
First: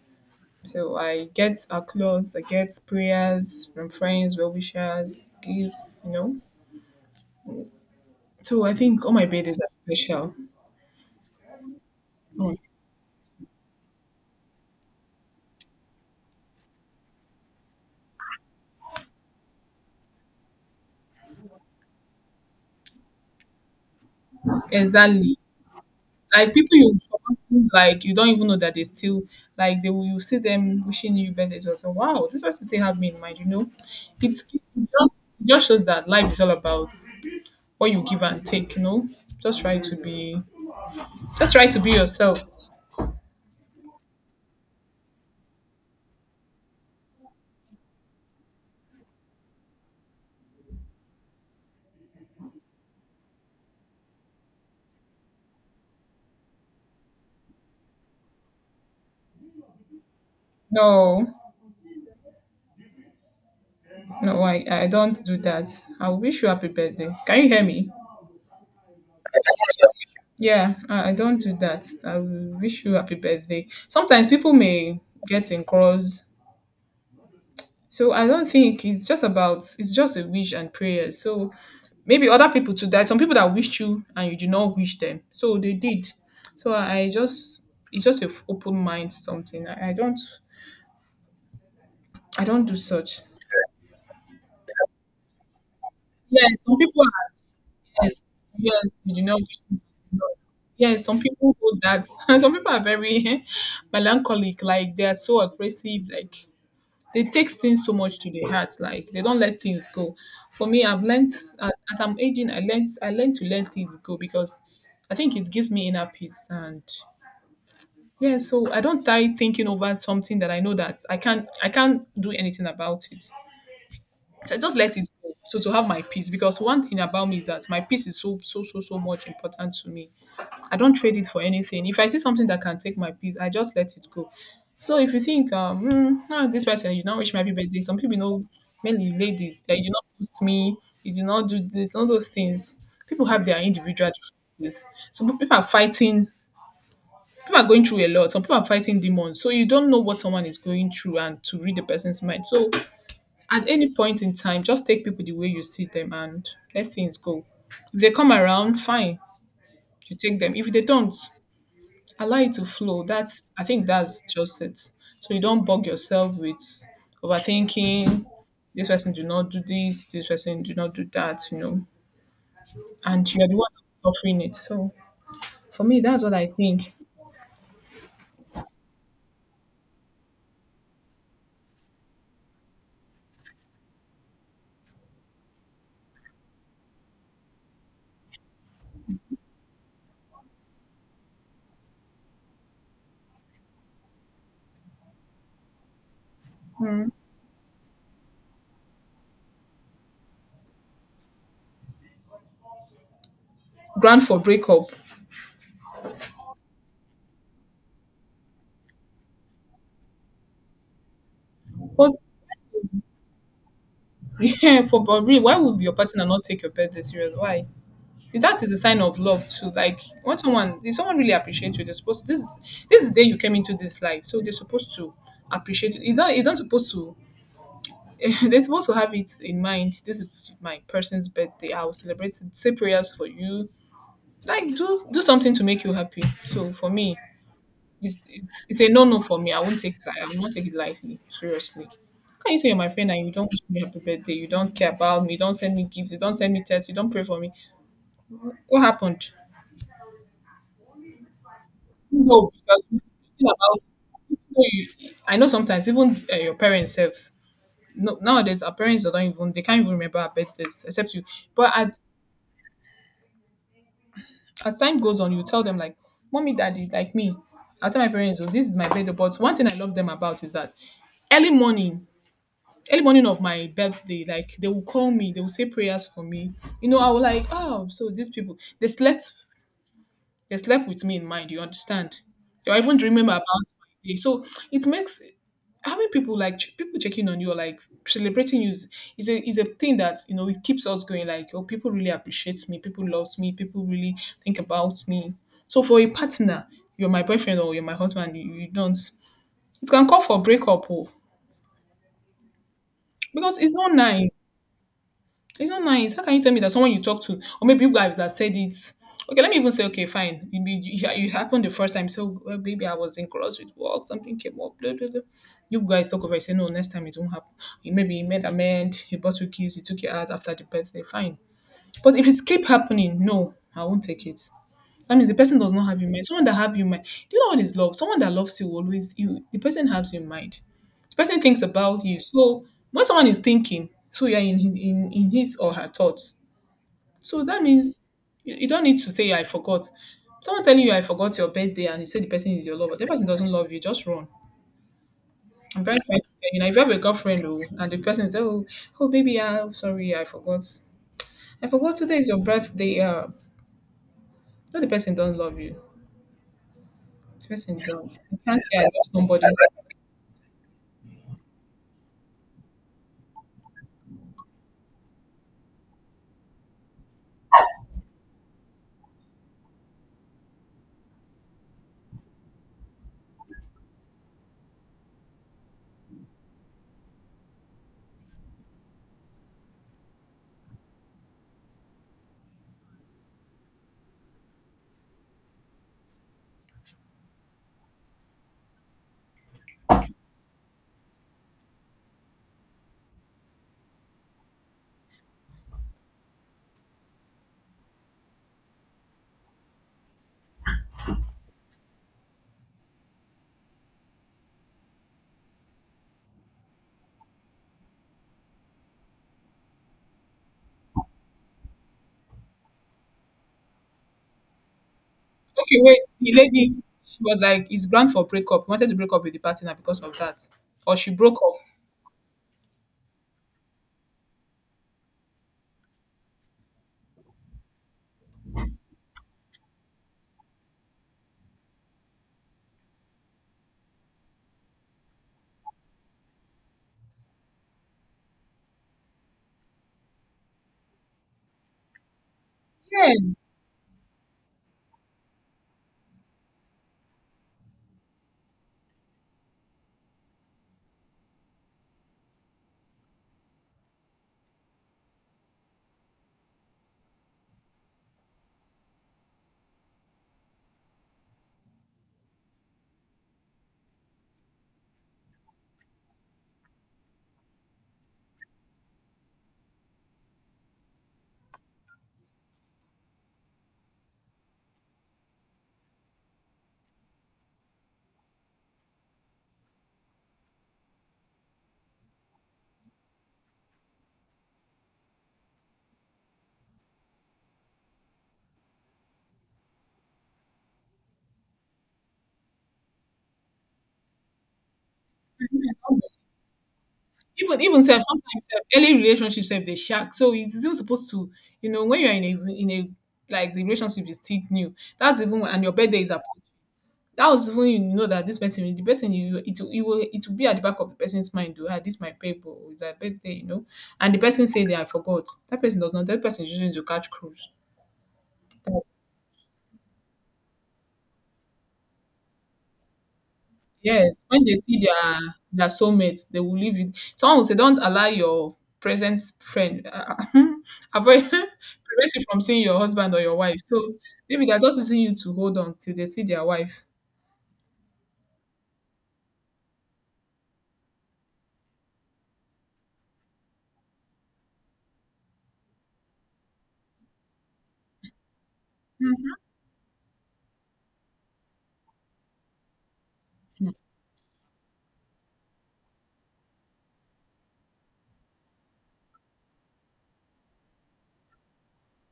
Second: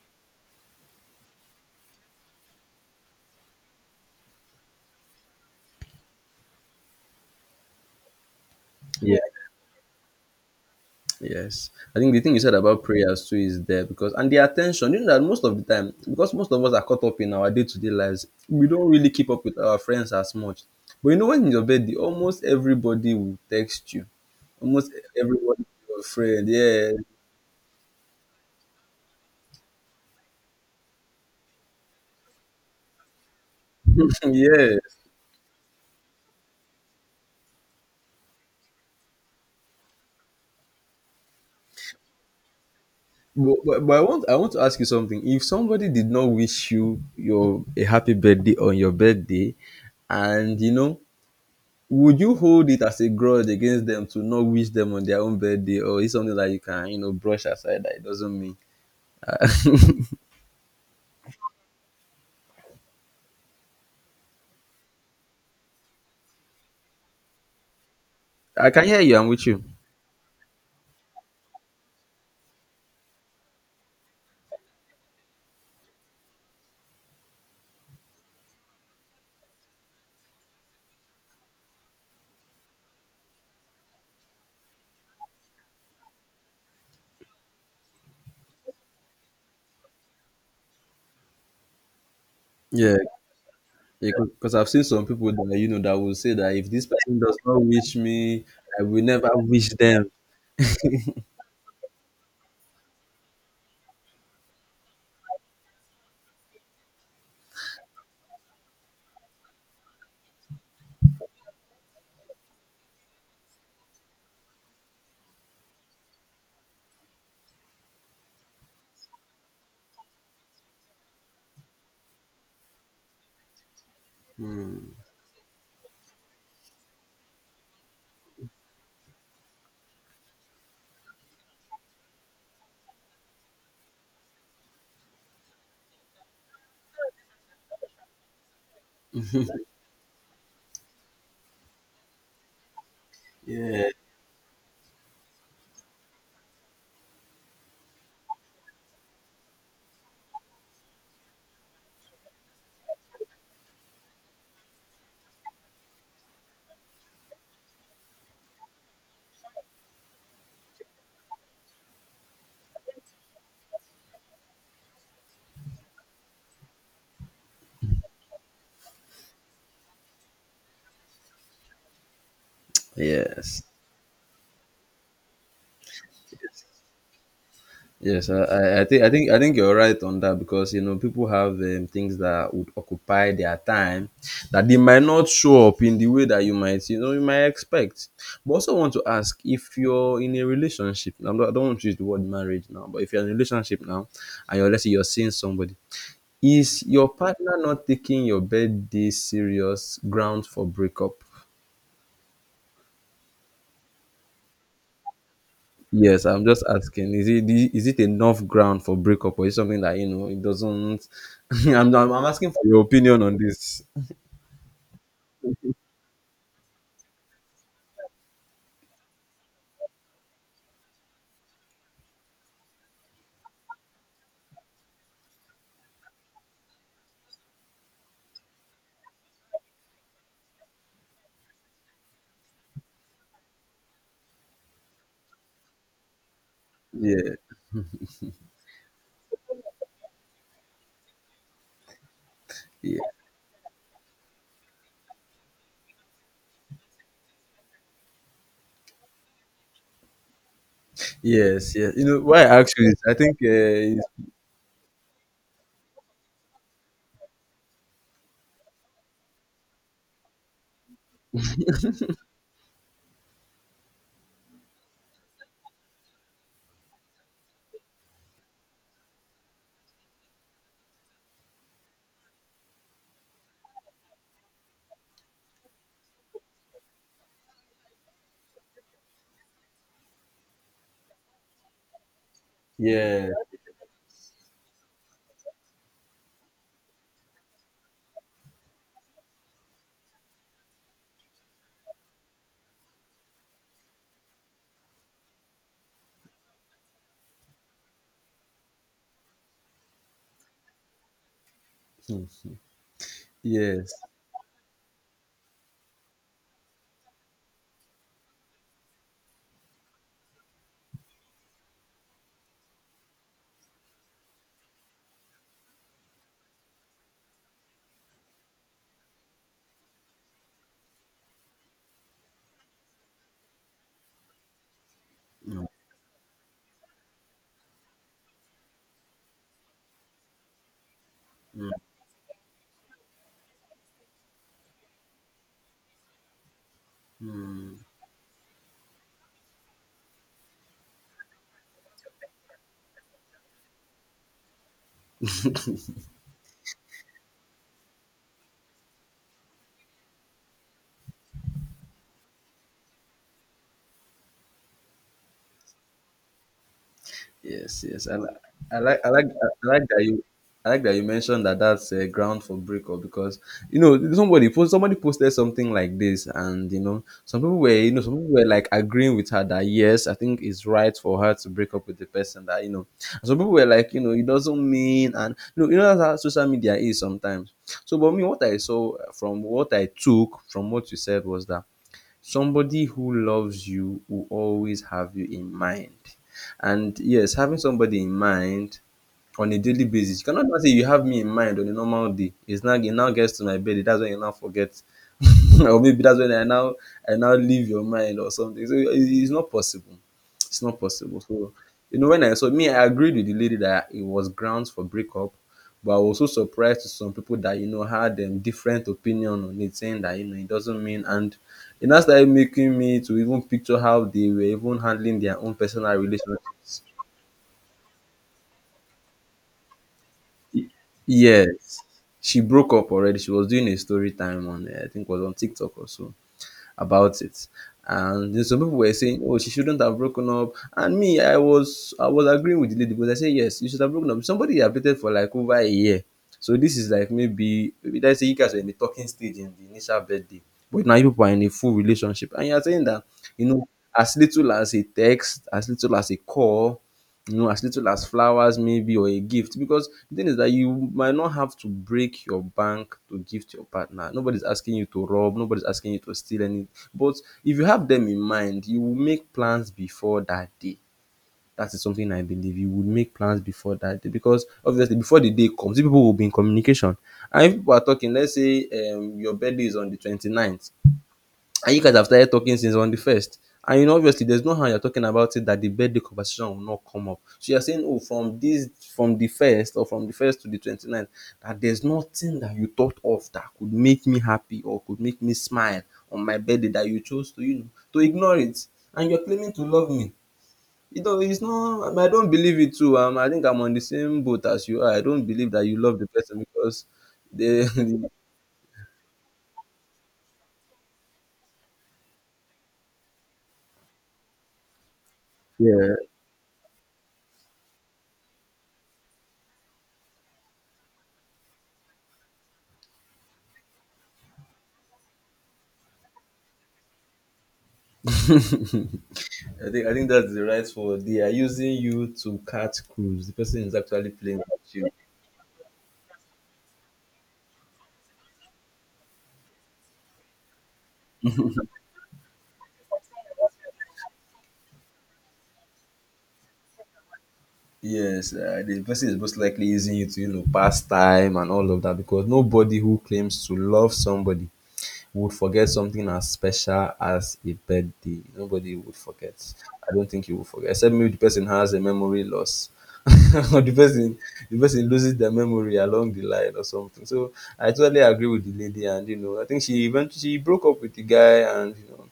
So I get our clothes, I get prayers from friends, well wishers, gifts, you know. So I think all
Yeah,
my birthdays are special.
yes. I think the thing you said
Mm.
about prayers too is there, because and the attention, you know that most of the time, because most of us are caught up in our day-to-day lives, we don't really keep up with our friends as much. But you know, when in your bed, almost everybody will text you. Almost
Exactly.
everybody your friend.
Like people
Yeah.
you forgotten, like you don't even know that they still like they will you see them wishing you bad days or wow, this person still have me in mind, you know? It's it
Yes.
just it just shows that life is all about what you give and take, you know? Just try to be just try to be yourself.
But, but, but I want I want to ask you something. If somebody did not wish you your a happy birthday on your birthday, and you know, would you hold it as a grudge against them, to not wish them on their own birthday, or is something that you can you know brush aside, that it doesn't mean? Uh,
No, no, I, I don't do that. I will wish you happy birthday. Can you hear me?
I can hear you. I'm with you.
Yeah, I, I don't do that. I will wish you happy birthday. Sometimes people may get in cross. So I don't think it's just about it's just a wish and prayer. So maybe other people too. There are some people that wished you and you did not wish them. So they did. So I just it's just a f- open mind something. I, I don't I don't do
Yeah,
such.
because I've seen some people that you know that will say
Yes,
that if
some
this
people
person
are.
does not wish
Yes,
me, I
yes,
will
you do
never
not wish
wish
me
them.
luck. Yes, some people hold that. Some people are very melancholic. Like they are so aggressive. Like they take things so much to the heart, like they don't let things go. For me, I've learned, as, as I'm aging, i learned i learned to let things go, because I think it gives me inner peace. And yeah, so I don't die thinking over something that I know that i can't i can't do anything about it. So, I just
Hmm.
let it go. So to have my peace, because one thing about me is that my peace is so, so, so, so much important to me. I don't trade it for anything. If I see something that can take my peace, I just let it go. So if you think, um, hmm, ah, this person, you do not wish my happy birthday. Some people know, mainly ladies, that you did not post me, you did not do this, all those things. People have their
Yeah.
individual differences. Some people are fighting. People are going through a lot. Some people are fighting demons. So you don't know what someone is going through and to read the person's mind. So at any point in time, just take people the way you see them and let things go. If they come around, fine, you take them. If they don't, allow it to flow. That's I think that's just it. So you don't bug yourself with overthinking. This person do not do this. This person do not do that. You know, and you're the
Yes.
one suffering it. So for me, that's what I think.
Yes, I, I I think I think I think you're right on that, because you know people have um, things that would occupy their time, that they might not show up in the way that you might you know you might expect. But also want to ask, if you're in a relationship. I'm not, I don't want to use the word marriage now, but if you're in a relationship now, and you're let's say you're seeing somebody, is your partner not taking your birthday serious ground for breakup?
Grant for breakup.
Yes, I'm just asking. Is it is it enough ground for breakup, or is something that you know it doesn't? I'm, I'm
What?
I'm asking for your opinion on this.
Yeah, for but really, why would your partner not take your birthday serious? Why? That is a sign of love too. Like when someone, if someone really appreciates you, they're supposed to, this is this is the day you came into this life, so they're supposed to appreciate you. You don't, you don't supposed to. They're supposed to have it in mind. This is my person's birthday. I will celebrate it. Say prayers for you. Like do do something to make you happy. So for me,
Yeah,
it's it's, it's a no no for me. I won't take that. I will not take it lightly. Seriously. How can you say you're my
yeah,
friend and you don't wish me happy birthday? You don't care about me. You don't send me gifts. You don't send me texts. You don't pray for me. What happened?
yes, yes. You know why
No,
I asked
because
you this? I think
thinking
uh,
about
it's-
even though you, I know sometimes even uh, your parents have no, nowadays our parents don't even, they can't even remember our birthdays except you. But as as time goes on, you tell them like, "Mommy, Daddy, like me." I tell my parents, "Oh, this is my birthday." But one thing I love them about is that early morning, early morning of my birthday, like they will call me, they will say prayers for me. You know, I was like, "Oh, so these people, they slept they slept with me in mind, you understand? They were even dreaming
yeah,
about my day." So it makes having people like ch- people checking on you or like celebrating you is, is, a, is a thing that you know it keeps us going, like oh, people really appreciate me, people loves me, people really think about me. So for a partner, you're my boyfriend or you're my husband, you, you don't, it can call for breakup oh,
hmm,
because it's
yes.
not nice. It's not nice. How can you tell me that someone you talk to, or maybe you guys have said it? Okay, let me even say, okay, fine. You, be- you, you happened the first time. So, well, maybe I was in cross with work, something came up. Blah, blah, blah. You guys talk over it, say, no, next time it won't happen. You maybe you made amend. He bought you keys. He took you out after the birthday. Fine. But if it's keep happening, no, I won't take it. That means the person does not have you in mind. Someone that have you in mind. Do you know what is love? Someone that loves you always, you, the person has you in mind. The person thinks about you. So when someone is thinking, so you're in in, in his or her thoughts. So that means you, you don't need to say I forgot. Someone telling you I forgot your birthday and you say the person is your lover. The person doesn't love you, just run. I'm very trying to tell you now. If you have a girlfriend oh, and the person says, Oh, oh, baby, I'm sorry, I forgot. I forgot today is your birthday." Uh, no, the person don't love you. This person
Yes, yes. I,
does.
li-
You can't
I
say I
like,
love
I like,
somebody.
I like
Okay,
that you, I like that you mentioned that that's a ground for breakup, because you know somebody post, somebody posted something like this, and you know some people were, you know, some people were like agreeing with her that yes, I think it's right for her to break up with the person that you know. And some people were like, you know, it doesn't mean, and you know, you know that's how social media is sometimes. So, but me, what I saw uh, from what I took from what you said was that somebody who loves you will always have you in mind. And yes, having somebody in mind on a daily basis, you cannot now say you have me in mind on a normal day. It's now it now gets to my bed, that's when you now forget. Or maybe that's when I now I now leave your mind or something. So it- it's not possible. It's not possible. So you know when I saw me, I agreed with the lady that it was grounds for breakup. But I was also surprised to some people that you know had um, different opinion on it, saying that you know it doesn't mean, and it now started making me to even picture how they were even handling their own personal
wait. The lady,
relationships.
she was like, it's grand for breakup. He wanted to break up with the partner because of that.
Y-
Or she broke up.
Yes. She broke up already. She was doing a story time on, uh, I think, it was on TikTok or so, about it. And then some people were saying, "Oh, she shouldn't have broken up." And me, I was I was agreeing with the lady, but I said, "Yes, you should have broken up." Somebody you have dated for like over a year, so this is like maybe maybe let's say you guys were in the talking stage in the initial birthday, but now you people are in a full relationship, and you are saying that
Yes.
you know as little as a text, as little as a call, you know, as little as flowers maybe or a gift. Because the thing is that you might not have to break your bank to gift your partner. Nobody's asking you to rob, nobody's asking you to steal any. But if you have them in mind, you will make plans before that day. That is something I believe you would make plans before that day because obviously before the day comes, you people will be in communication. And if people are talking, let's say um, your birthday is on the twenty ninth. And you guys have started talking since on the first. And you know, obviously, there's no how you're talking about it that the birthday conversation will not come up. So you're saying, oh, from this, from the first or from the first to the 29th, that there's nothing that you thought of that could make me happy or could make me smile on my birthday that you chose to, you know, to ignore it. And you're claiming to love me. You know, it's not, I, mean, I don't believe it too. Um, I think I'm on the same boat as you are. I don't believe that you love the person because
Even
they,
even self, sometimes self, early relationships have they shack. So it's even supposed to, you know, when you're in a in a like the relationship is still new. That's even and your
yeah.
birthday is approaching. That was even you know that this person, the person you it will it will it will be at the back of the person's mind. Oh, ah, this my paper is a birthday, you know. And the person say that I forgot. That person does not. That person is using to catch cruise.
I think I think that's the right word. They are using you to catch cruise. The person is actually
Yes,
playing
when they
with
see
you.
their their soulmates, they will leave it. Someone will say, "Don't allow your present friend uh, avoid prevent you from seeing your husband or your wife." So maybe they're just using you to hold on till they see their wives.
Yes, uh, the person is most likely using you to you know pass time and all of that because nobody who claims to love somebody would forget something as special as a birthday. Nobody would forget.
Mhm.
I don't think you will forget, except maybe the person has a memory loss. Or the person the person loses their memory along the line or something. So I totally agree with the lady, and you know, I think she eventually she broke up with the guy, and you know,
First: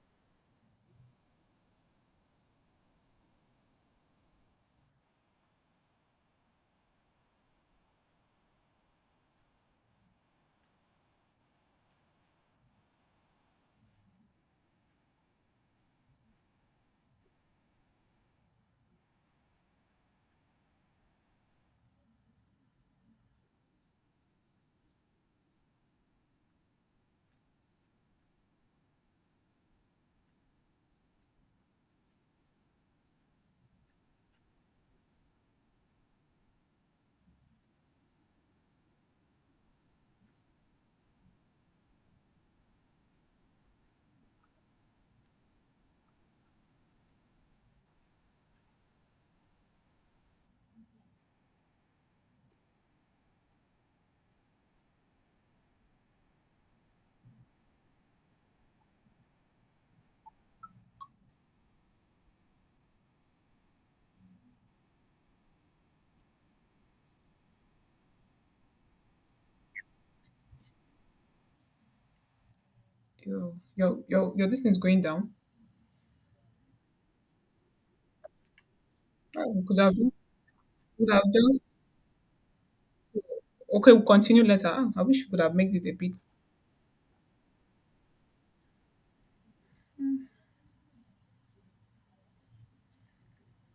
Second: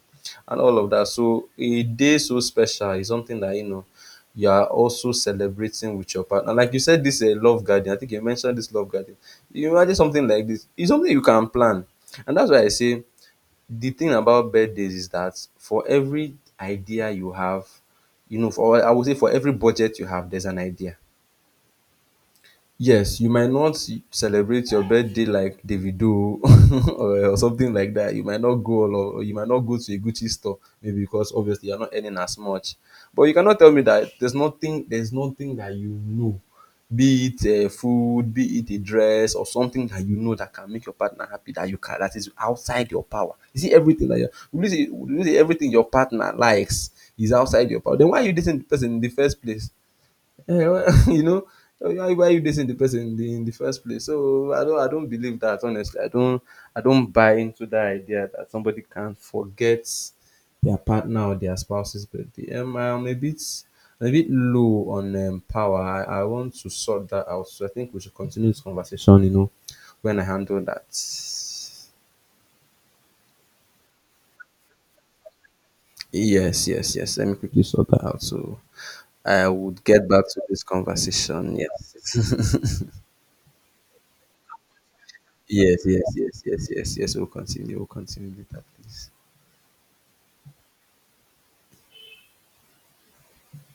and all of that. So a day so special is something that you know you are also celebrating with your partner. Like you said, this uh, love garden. I think you mentioned this love garden. You imagine something like this. It's something you can plan, and that's why I say the thing about birthdays is that for every idea you have, you know, for I would say for every budget you have, there's an idea. Yes, you might not celebrate your birthday like Davido or, or something like that. You might not go all or you might not go to a Gucci store, maybe because obviously you're not earning as much. But you cannot tell me that there's nothing there's nothing that you know, be it uh, food, be it a dress or something that you know that can make your partner happy that you can that is outside your power. You see everything that you you see, you see everything your partner likes is outside your power. Then why are you dating the person in the first place? Eh, you know, why why you dating the person in the in the first place? So I don't I don't believe that honestly. I don't I don't buy into that idea that somebody can forget their partner or their spouse's birthday. Um, I'm a bit I'm a bit low on um, power. I, I want to sort that out. So I think we should continue this conversation. You know, when I handle that.
Your your your your this is going down.
Yes, yes, yes. Let me quickly sort that out. So
Ah,
I
We could
would
have
get back to this
we could have
conversation.
just
Yes.
okay. We'll continue later. Ah, I wish we could have made
Yes,
it a
yes,
bit
yes, yes, yes, yes. We'll continue. We'll continue later, please.